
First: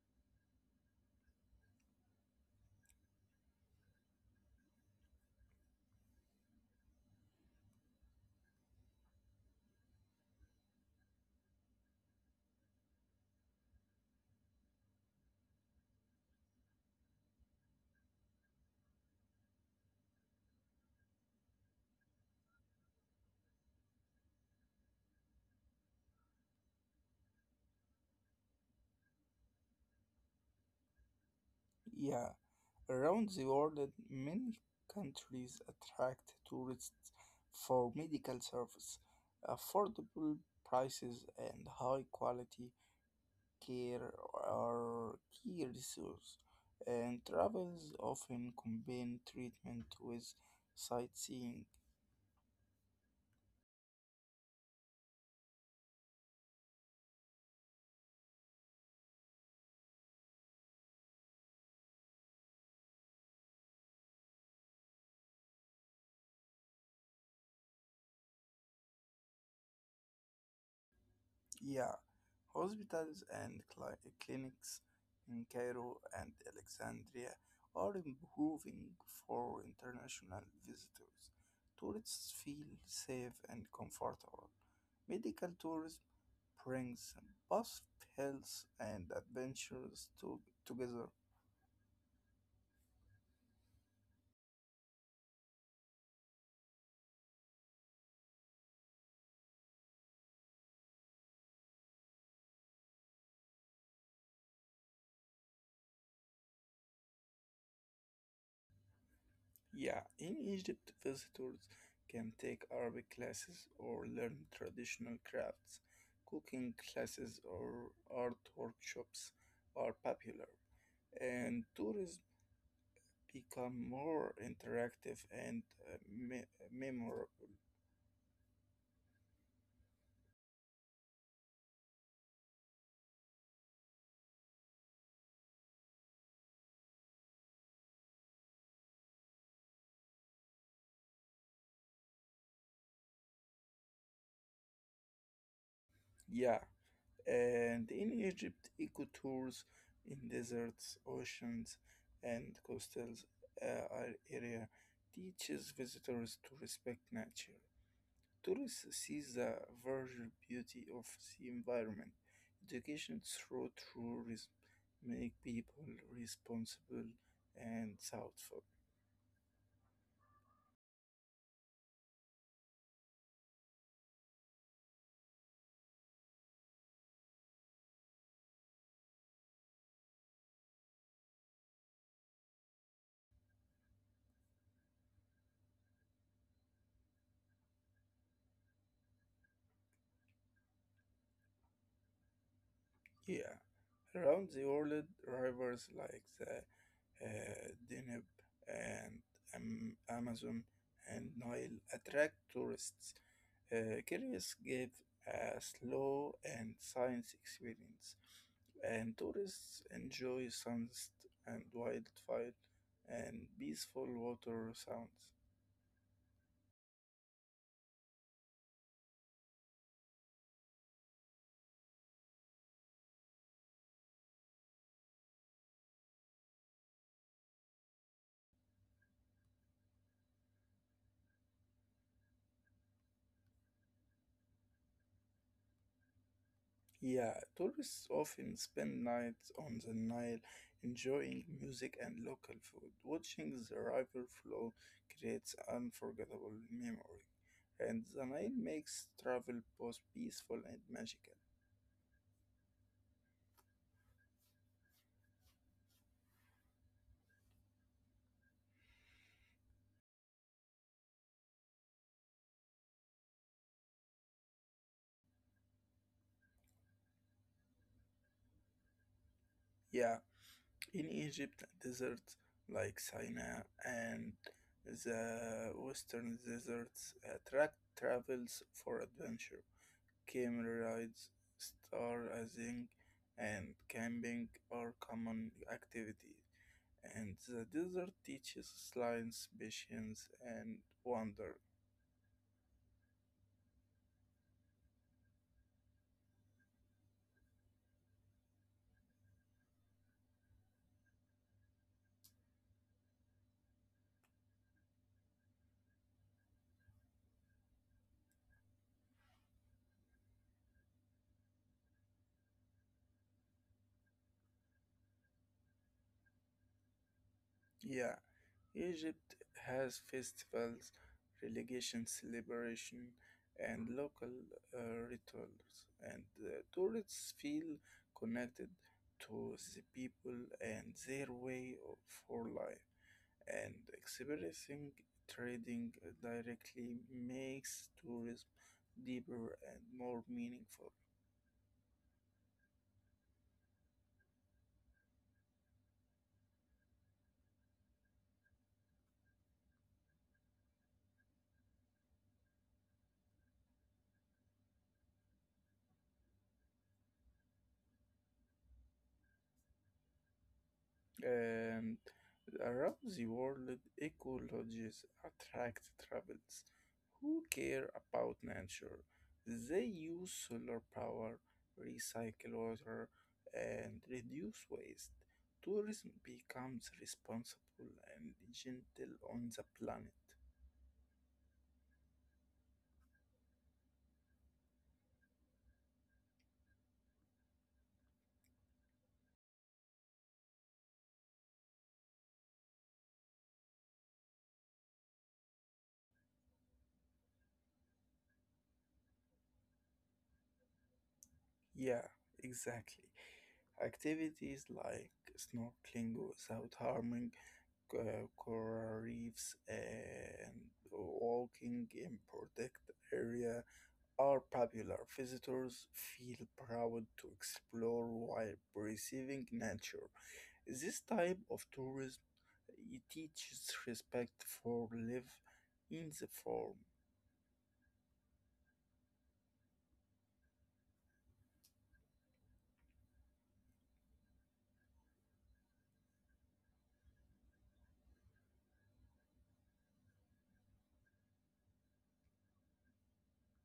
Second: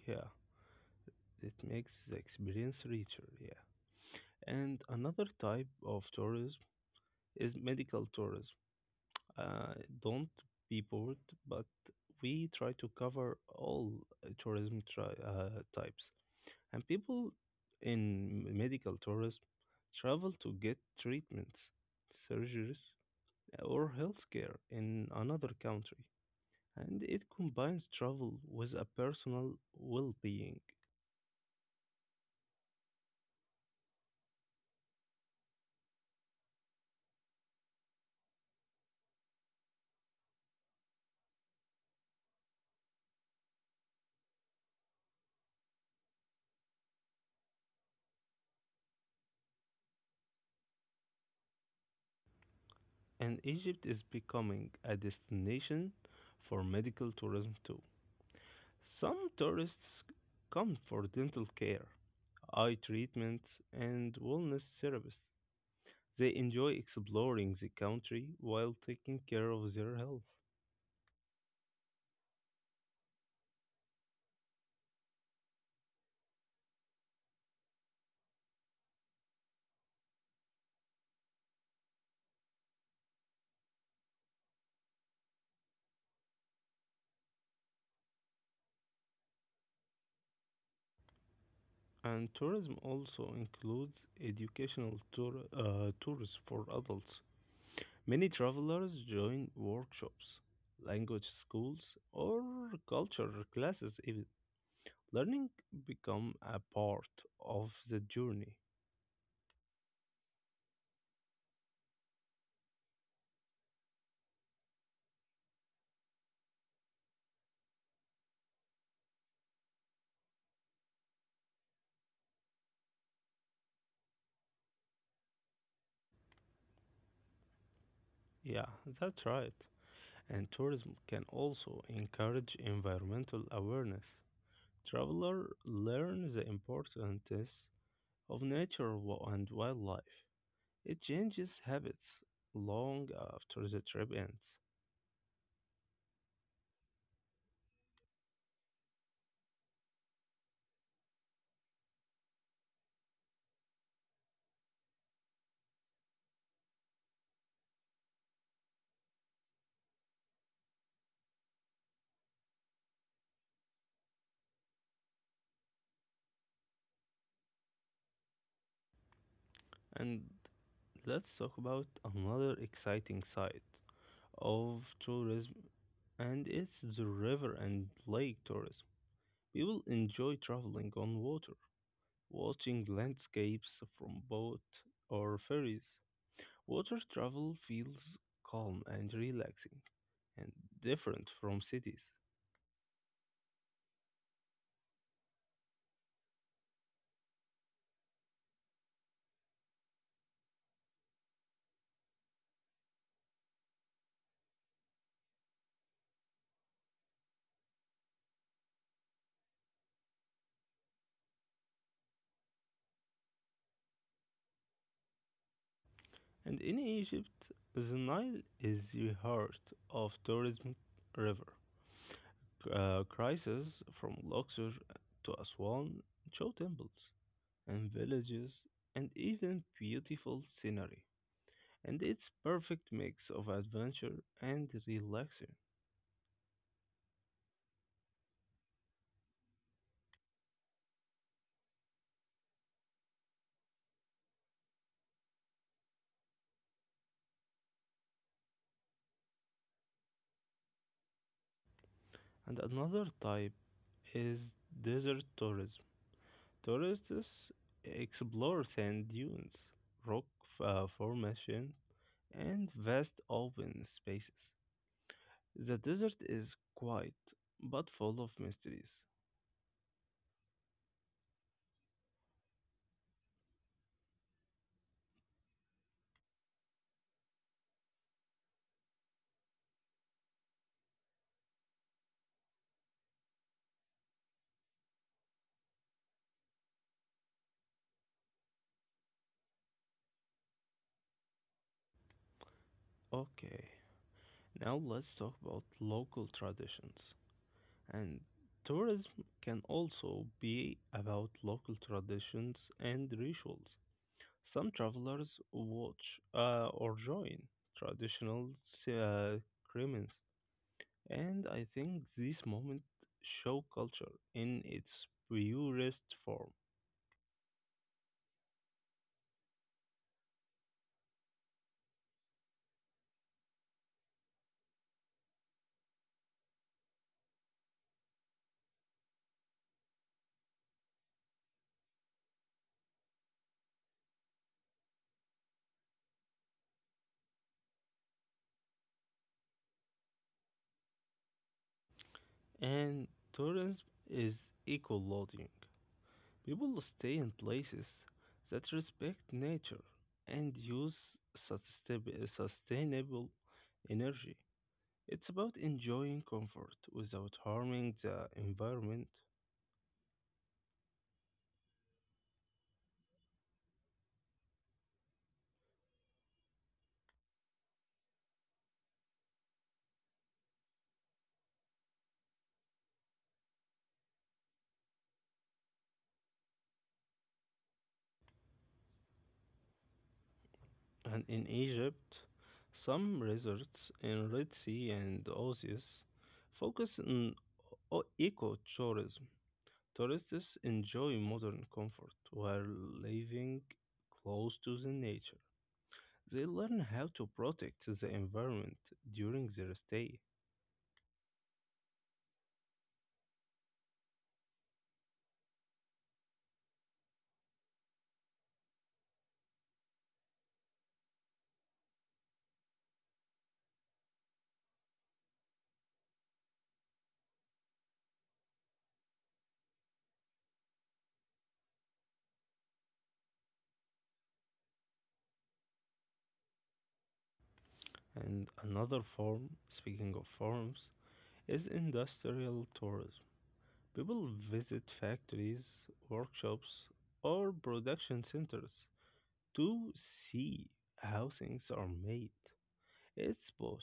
Speaker 1: Yeah, it makes the experience richer. Yeah. And another type of tourism is medical tourism. Uh, don't be bored, but we try to cover all tourism types. And people in medical tourism travel to get treatments, surgeries, or healthcare in another country. And it combines travel with a personal well being.
Speaker 2: Yeah, around the world, many countries attract tourists for medical service, affordable prices, and high quality care are key resources, and travels often combine treatment with sightseeing.
Speaker 1: And Egypt is becoming a destination for medical tourism too. Some tourists come for dental care, eye treatment, and wellness service. They enjoy exploring the country while taking care of their health.
Speaker 2: Yeah, hospitals and clinics in Cairo and Alexandria are improving for international visitors. Tourists feel safe and comfortable. Medical tourism brings both health and adventures together.
Speaker 1: And tourism also includes tours for adults. Many travelers join workshops, language schools, or culture classes even. Learning become a part of the journey.
Speaker 2: Yeah, in Egypt, visitors can take Arabic classes or learn traditional crafts. Cooking classes or art workshops are popular, and tourism become more interactive and uh, me- memorable.
Speaker 1: Yeah, that's right. And tourism can also encourage environmental awareness. Traveler learn the importance of and wildlife. It changes habits long after the trip ends.
Speaker 2: Yeah, and in Egypt, eco tours in deserts, oceans, and coastal area teaches visitors to respect nature. Tourists see the virgin beauty of the environment. Education through tourism make people responsible and thoughtful.
Speaker 1: And let's talk about another exciting side of tourism and it's the river and lake tourism. People enjoy traveling on water, watching landscapes from boat or ferries. Water travel feels calm and relaxing and different from cities.
Speaker 2: Yeah, around the world, rivers like the Danube, and Amazon and Nile attract tourists. Curious give a slow and science experience, and tourists enjoy sunset and wildfire and peaceful water sounds.
Speaker 1: And in Egypt, the Nile is the heart of tourism river. Crisis from Luxor to Aswan show temples and villages and even beautiful scenery. And it's perfect mix of adventure and relaxing.
Speaker 2: Yeah, tourists often spend nights on the Nile enjoying music and local food. Watching the river flow creates unforgettable memories. And the Nile makes travel both peaceful and magical.
Speaker 1: And another type is desert tourism. Tourists explore sand dunes, rock formation, and vast open spaces. The desert is quiet but full of mysteries.
Speaker 2: Yeah, in Egypt, deserts like Sinai and the western deserts attract travels for adventure. Camel rides, stargazing, and camping are common activities, and the desert teaches lions patience and wonder.
Speaker 1: Okay, now let's talk about local traditions. And tourism can also be about local traditions and rituals. Some travelers watch or join traditional uh, ceremonies, and I think these moments show culture in its purest form.
Speaker 2: Yeah, Egypt has festivals, religious celebration, and local rituals, and tourists feel connected to the people and their way of for life. And experiencing trading directly makes tourism deeper and more meaningful.
Speaker 1: And tourism is eco loading. People stay in places that respect nature and use sustainable energy. It's about enjoying comfort without harming the environment.
Speaker 2: Um, around the world, ecologists attract travelers who care about nature. They use solar power, recycle water, and reduce waste. Tourism becomes responsible and gentle on the planet.
Speaker 1: And in Egypt, some resorts in Red Sea and Oasis focus on ecotourism. Tourists enjoy modern comfort while living close to the nature. They learn how to protect the environment during their stay.
Speaker 2: Yeah, exactly. Activities like snorkeling without harming coral reefs and walking in protected area are popular. Visitors feel proud to explore while preserving nature. This type of tourism it teaches respect for life in the form.
Speaker 1: And another form, speaking of forms, is industrial tourism. People visit factories, workshops, or production centers to see how things are made. It's both,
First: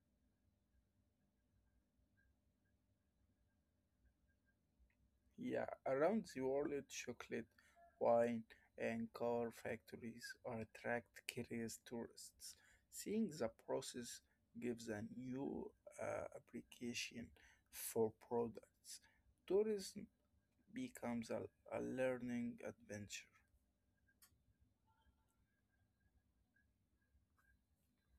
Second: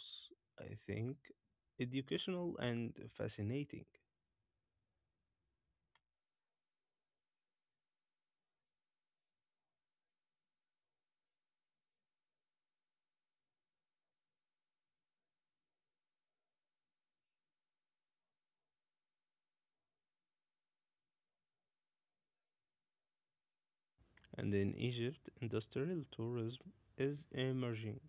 Speaker 1: I think, educational and fascinating.
Speaker 2: Yeah, around the world, chocolate, wine, and car factories are attract curious tourists. Seeing the process gives a new application for products. Tourism becomes a learning adventure.
Speaker 1: And in Egypt, industrial tourism is emerging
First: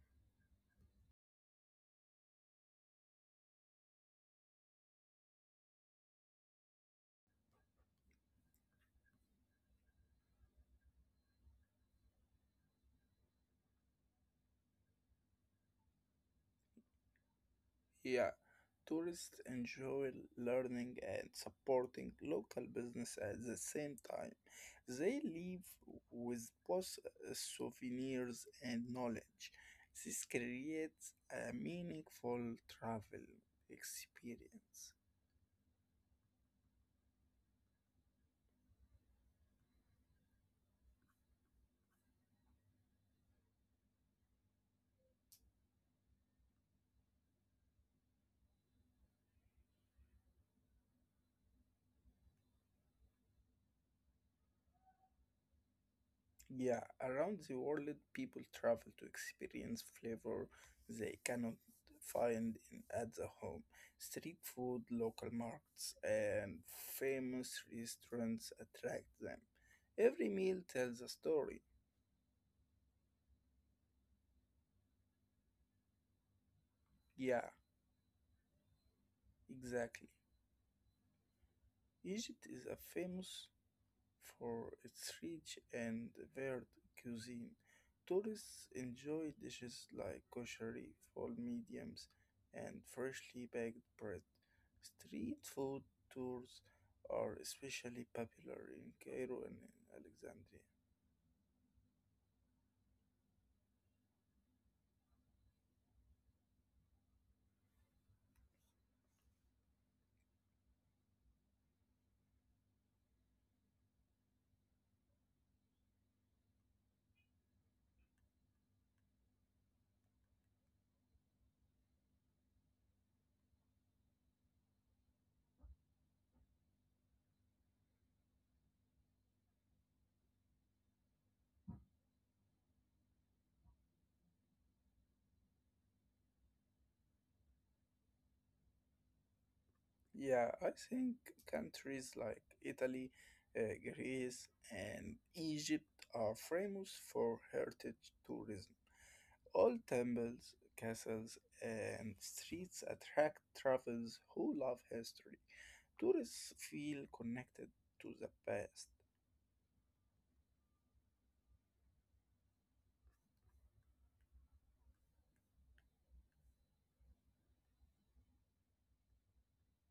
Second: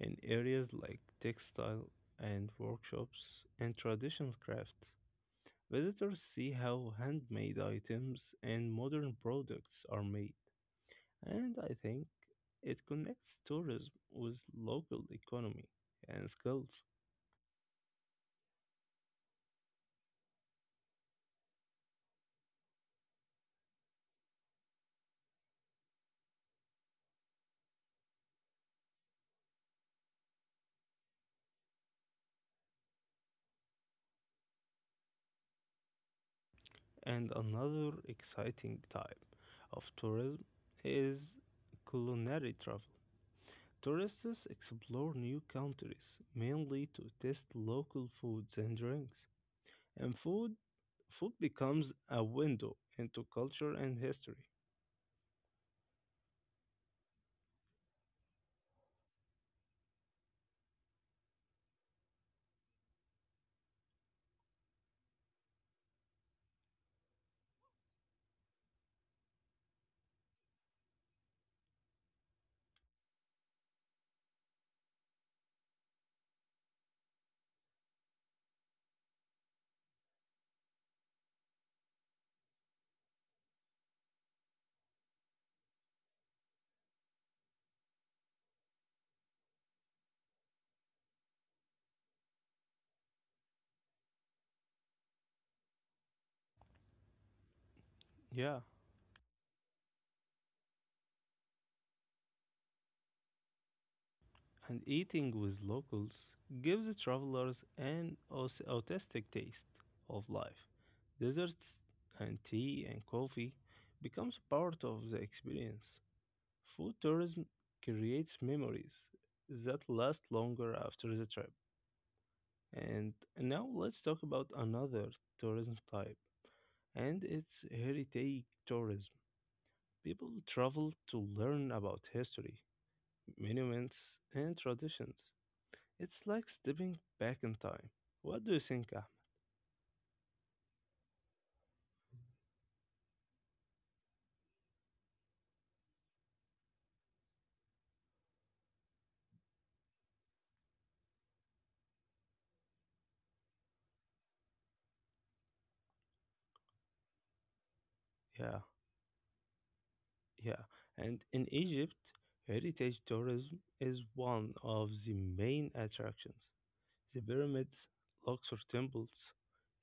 Speaker 1: in areas like textile and workshops and traditional crafts. Visitors see how handmade items and modern products are made, and I think it connects tourism with local economy and skills.
Speaker 2: Yeah, tourists enjoy learning and supporting local business at the same time. They leave with both souvenirs and knowledge. This creates a meaningful travel experience.
Speaker 1: And another exciting type of tourism is culinary travel. Tourists explore new countries mainly to taste local foods and drinks. And food becomes a window into culture and history.
Speaker 2: Yeah, around the world, people travel to experience flavor they cannot find in, at the home. Street food, local markets, and famous restaurants attract them. Every meal tells a story. Yeah, exactly. Egypt is a famous for its rich and varied cuisine. Tourists enjoy dishes like koshari, fall mediums, and freshly baked bread. Street food tours are especially
Speaker 1: Yeah,
Speaker 2: popular in Cairo and in Alexandria.
Speaker 1: and eating with locals gives travelers an authentic taste of life. Desserts and tea and coffee becomes part of the experience. Food tourism creates memories that last longer after the trip. And now let's talk about another tourism type, and it's heritage tourism. People travel to learn about history, monuments, and traditions. It's like stepping back in time. What do you think, Ahmed?
Speaker 2: Yeah, I think countries like Italy, Greece, and Egypt are famous for heritage tourism. Old temples, castles, and streets attract travelers who love history. Tourists feel connected to the
Speaker 1: Yeah,
Speaker 2: past.
Speaker 1: yeah. And in Egypt, heritage tourism is one of the main attractions. The pyramids, Luxor temples,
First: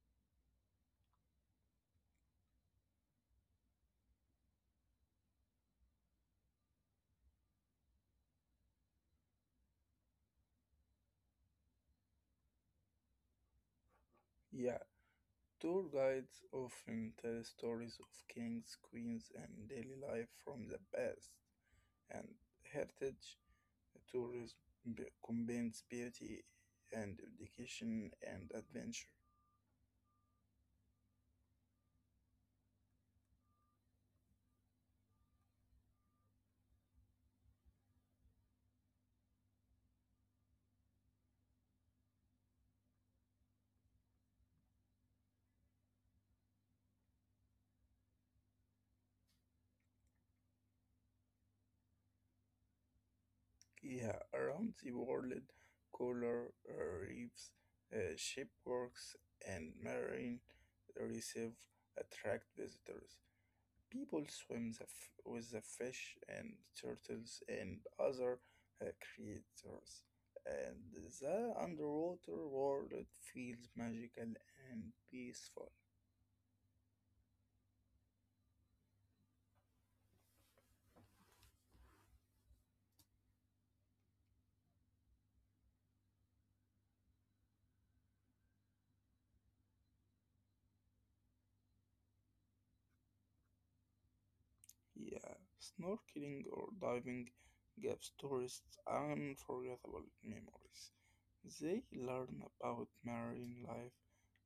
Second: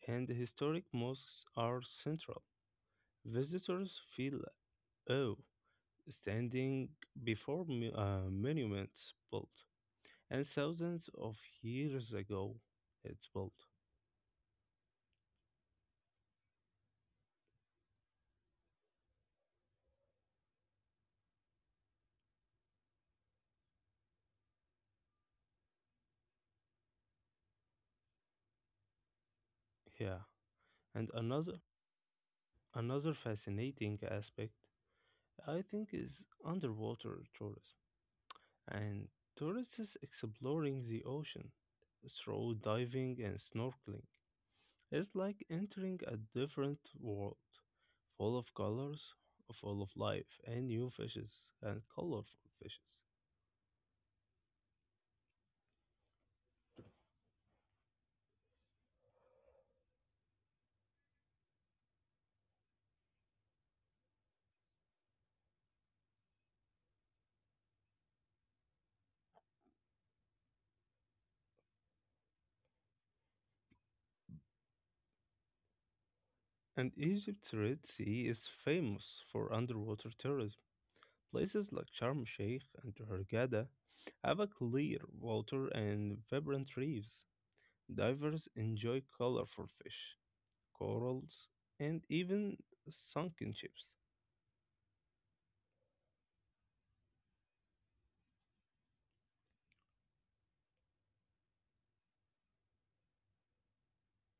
Speaker 1: and historic mosques are central. Visitors feel awe standing before monuments built and thousands of years ago it's built.
Speaker 2: Yeah, tour guides often tell stories of kings, queens, and daily life from the past. And heritage tourism combines beauty and education and adventure.
Speaker 1: Yeah, and another fascinating aspect I think is underwater tourism and tourists exploring the ocean through diving and snorkeling. It's like entering a different world, full of colors, full of life, and new fishes, and colorful fishes.
Speaker 2: Yeah, around the world, coral reefs, shipwrecks, and marine reserve attract visitors. People swim with the fish and turtles and other creatures, and the underwater world feels magical and peaceful.
Speaker 1: And Egypt's Red Sea is famous for underwater tourism. Places like Sharm el Sheikh and Hurghada have a clear water and vibrant reefs. Divers enjoy colorful fish, corals, and even sunken ships.
Speaker 2: Yeah, snorkeling or diving gives tourists unforgettable memories. They learn about marine life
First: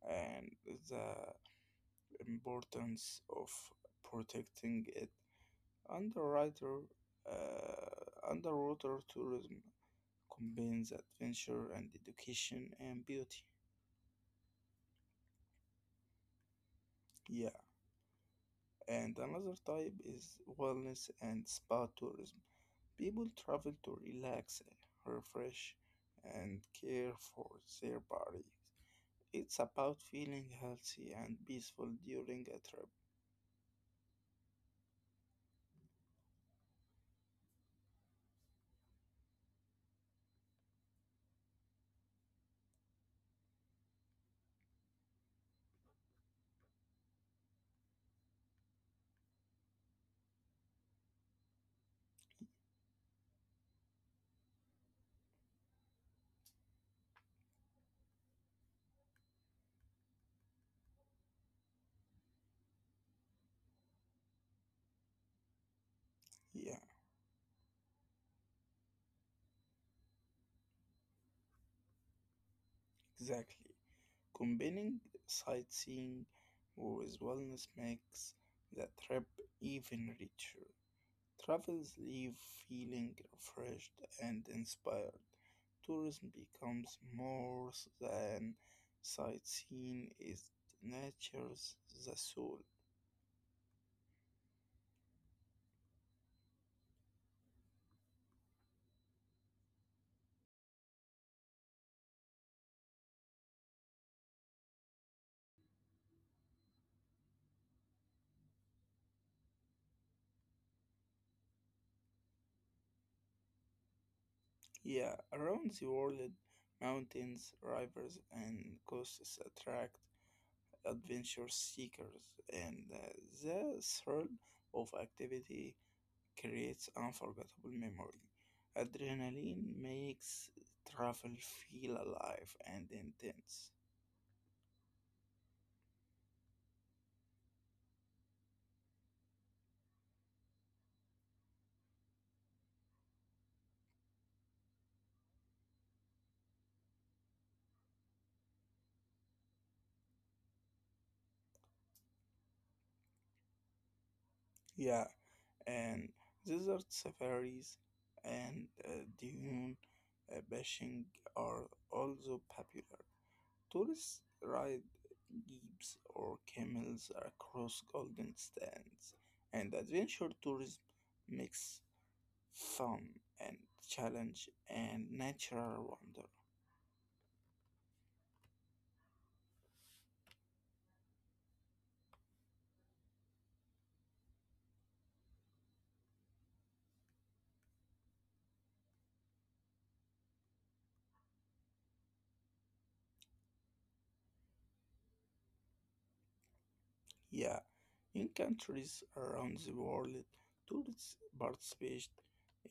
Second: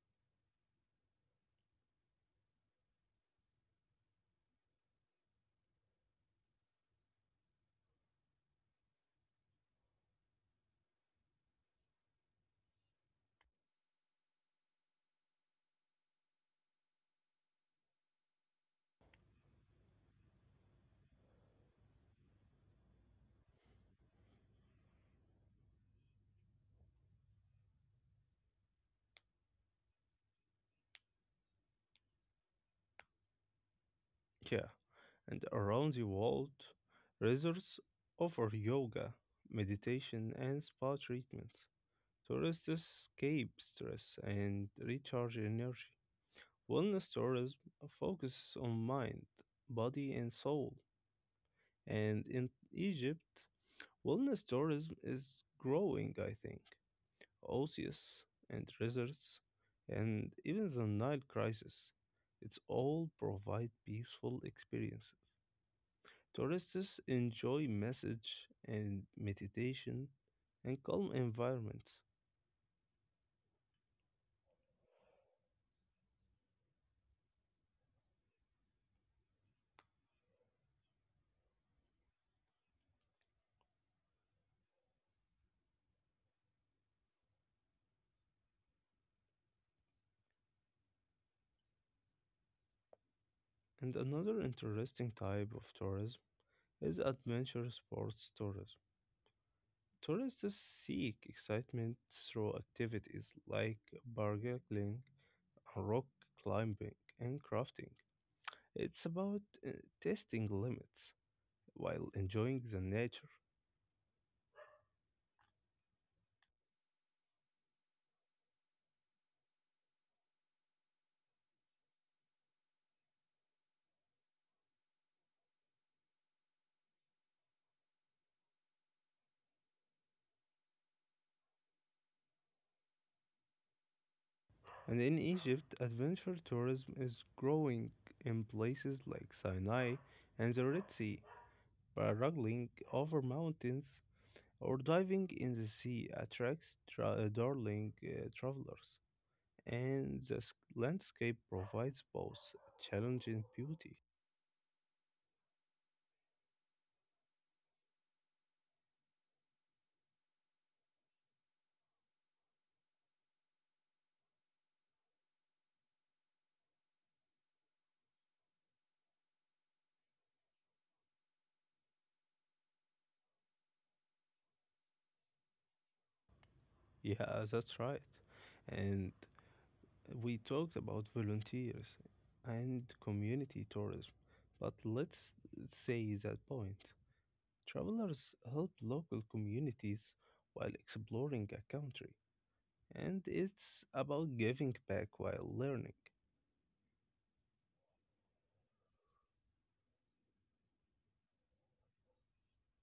Speaker 2: and the importance of protecting it. Underwriter, underwater tourism combines adventure and education and beauty. Yeah, and another type is wellness and spa tourism. People travel to relax, refresh, and care for their bodies. It's about feeling healthy and peaceful during a trip.
Speaker 1: Yeah, and around the world, resorts offer yoga, meditation, and spa treatments. Tourists escape stress and recharge energy. Wellness tourism focuses on mind, body, and soul. And in Egypt, wellness tourism is growing, I think. Oasis and resorts, and even the Nile crisis. It's all provide peaceful experiences.
Speaker 2: Yeah.
Speaker 1: Tourists enjoy massage and meditation and calm environments.
Speaker 2: Exactly. Combining sightseeing with wellness makes the trip even richer. Travels leave feeling refreshed and inspired. Tourism becomes more than sightseeing, it nurtures the soul.
Speaker 1: And another interesting type of tourism is adventure sports tourism. Tourists seek excitement through activities like bargaining, rock climbing, and crafting. It's about testing limits while enjoying the nature.
Speaker 2: Yeah, around the world, mountains, rivers, and coasts attract adventure seekers, and the thrill of activity creates unforgettable memory. Adrenaline makes travel feel alive and intense.
Speaker 1: And in Egypt, adventure tourism is growing in places like Sinai and the Red Sea. By Paddling over mountains or diving in the sea attracts tra- darling travelers, and the landscape provides both challenge and beauty.
Speaker 2: Yeah, and desert safaris and dune bashing are also popular. Tourists ride jeeps or camels across golden sands, and adventure tourism makes fun and challenge and natural wonder.
Speaker 1: Yeah, that's right. And we talked about volunteers and community tourism, but let's say that point. Travelers help local communities while exploring a country, and it's about giving back while learning.
Speaker 2: Yeah, in countries around the world, tourists participate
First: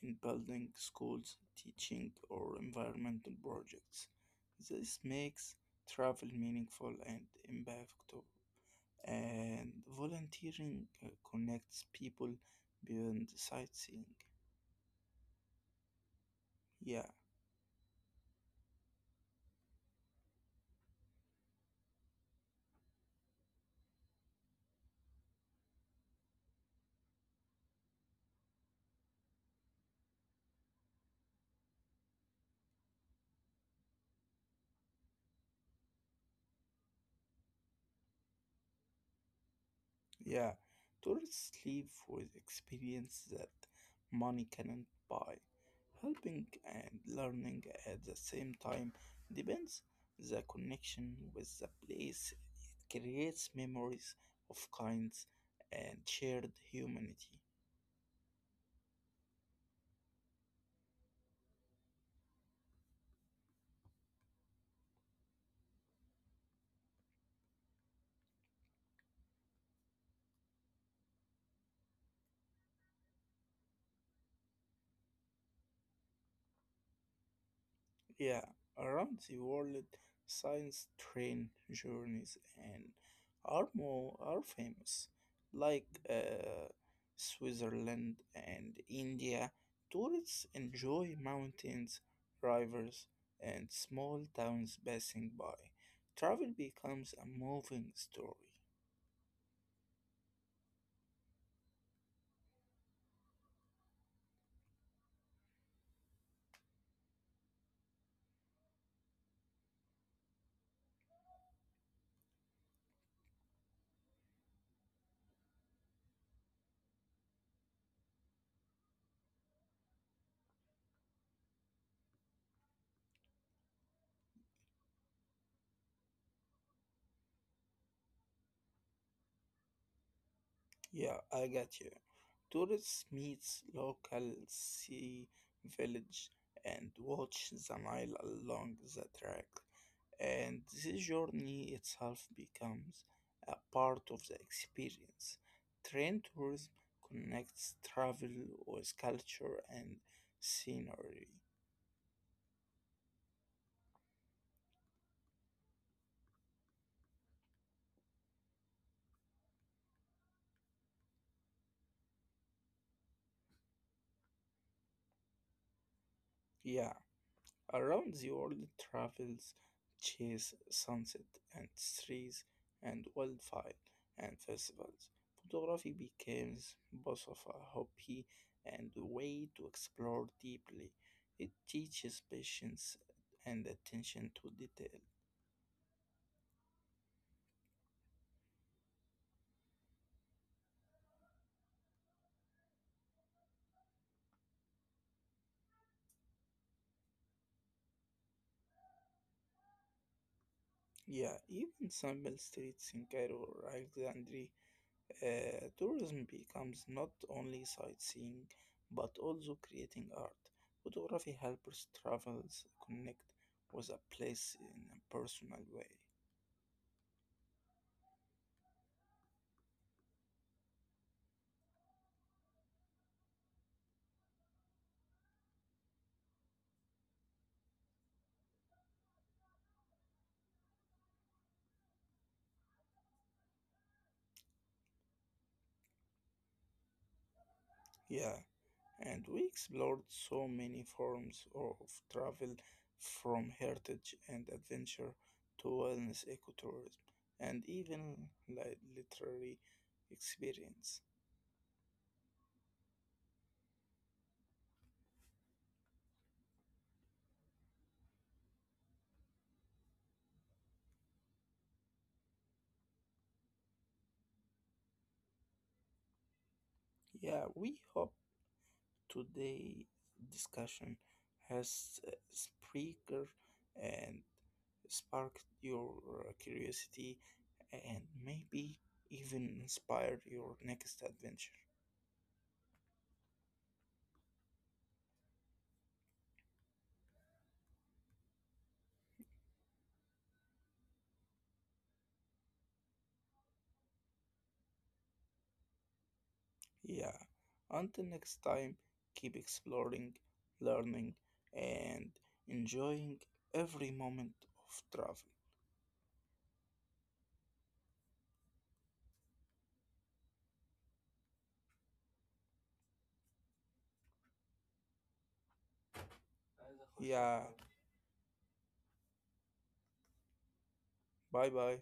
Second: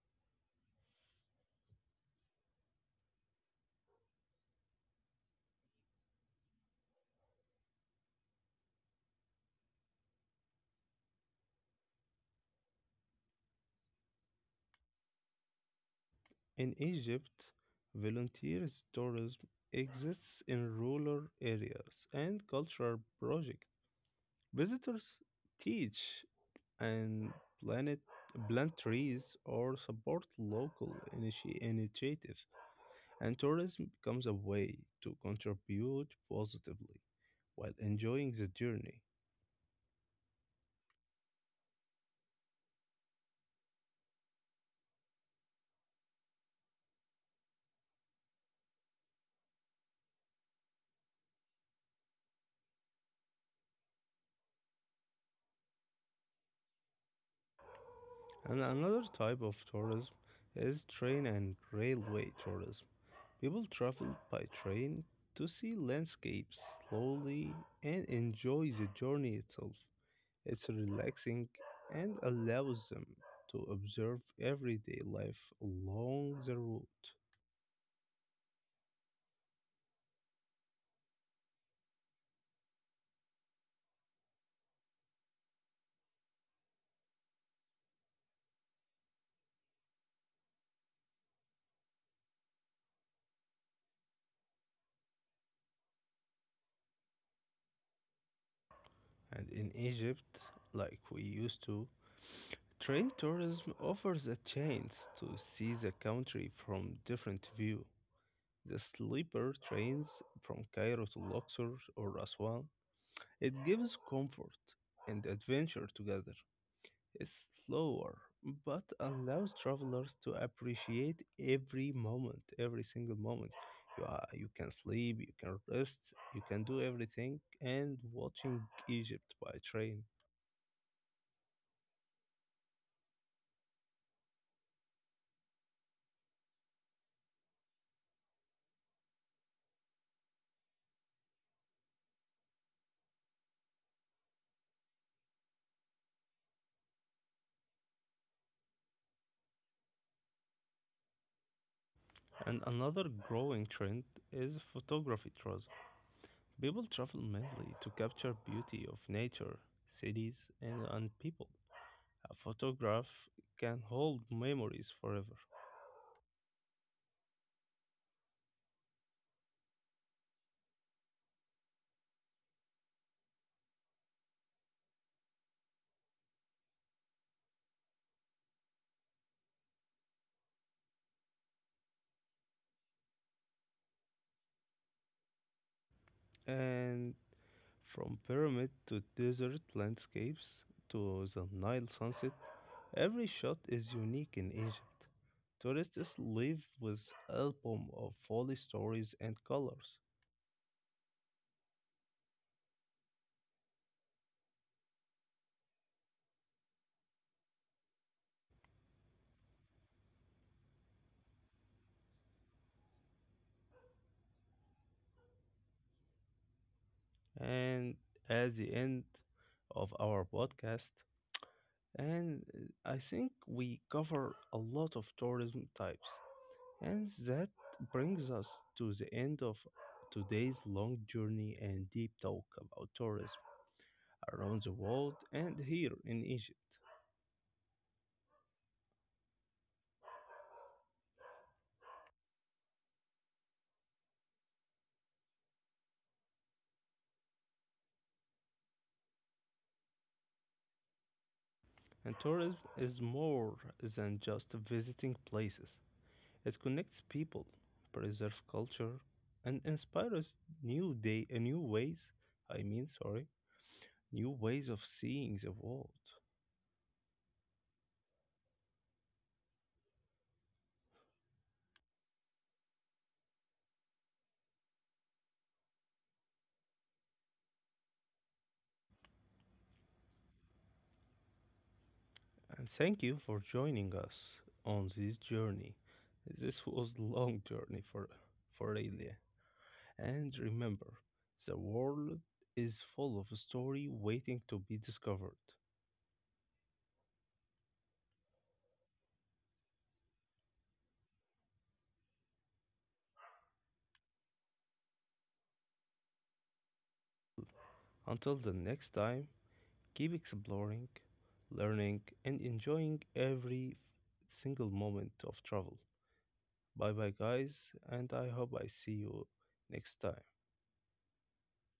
Speaker 2: in building schools, teaching, or environmental projects. This makes travel meaningful and impactful. And volunteering connects people beyond sightseeing.
Speaker 1: In
Speaker 2: Yeah.
Speaker 1: Egypt, volunteer tourism exists in rural areas and cultural projects. Visitors teach and plant, plant trees or support local initiatives, and tourism becomes a way to contribute positively while enjoying the journey.
Speaker 2: Yeah, tourists leave with experience that money cannot buy. Helping and learning at the same time depends the connection with the place. It creates memories of kinds and shared humanity.
Speaker 1: And another type of tourism is train and railway tourism. People travel by train to see landscapes slowly and enjoy the journey itself. It's relaxing and allows them to observe everyday life along the route.
Speaker 2: Yeah, around the world, science train journeys and are more are famous, like Switzerland and India. Tourists enjoy mountains, rivers, and small towns passing by. Travel becomes a moving story.
Speaker 1: And in Egypt, like we used to, train tourism offers a chance to see the country from different view. The sleeper trains from Cairo to Luxor or Aswan. It gives comfort and adventure together. Is slower, but allows travelers to appreciate every moment, every single moment. You, are, you can sleep, you can rest, you can do everything, and watching Egypt by train.
Speaker 2: Yeah, I got you. Tourists meet local sea village and watch the Nile along the track. And this journey itself becomes a part of the experience. Train tourism connects travel with culture and scenery.
Speaker 1: And another growing trend is photography tours. People travel mainly to capture beauty of nature, cities, and people. A photograph can hold memories forever.
Speaker 2: Yeah, around the world travels chase sunset and trees and wildfire and festivals. Photography becomes both of a hobby and a way to explore deeply. It teaches patience and attention to detail.
Speaker 1: And from pyramid to desert landscapes to the Nile sunset, every shot is unique in Egypt. Tourists leave with album of folly stories and colors.
Speaker 2: Yeah, even simple streets in Cairo or Alexandria, tourism becomes not only sightseeing but also creating art. Photography helps travelers connect with a place in a personal way.
Speaker 1: And at the end of our podcast, and I think we cover a lot of tourism types. And that brings us to the end of today's long journey and deep talk about tourism around the world and here in Egypt.
Speaker 2: Yeah, and we explored so many forms of travel from heritage and adventure to wellness ecotourism and even like literary experience.
Speaker 1: And tourism is more than just visiting places. It connects people, preserves culture, and inspires new ways. I mean, sorry, new ways of seeing the world.
Speaker 2: Yeah, we hope today discussion has and sparked your curiosity and maybe even inspired your next adventure.
Speaker 1: And thank you for joining us on this journey. This was long journey for Elia. And remember, the world is full of story waiting to be discovered.
Speaker 2: Yeah. Until next time, keep exploring, learning, and enjoying every moment of travel.
Speaker 1: Until the next time, keep exploring, learning, and enjoying every single moment of travel. Bye bye,
Speaker 2: Yeah.
Speaker 1: guys, and I hope I see you next time.
Speaker 2: Bye bye.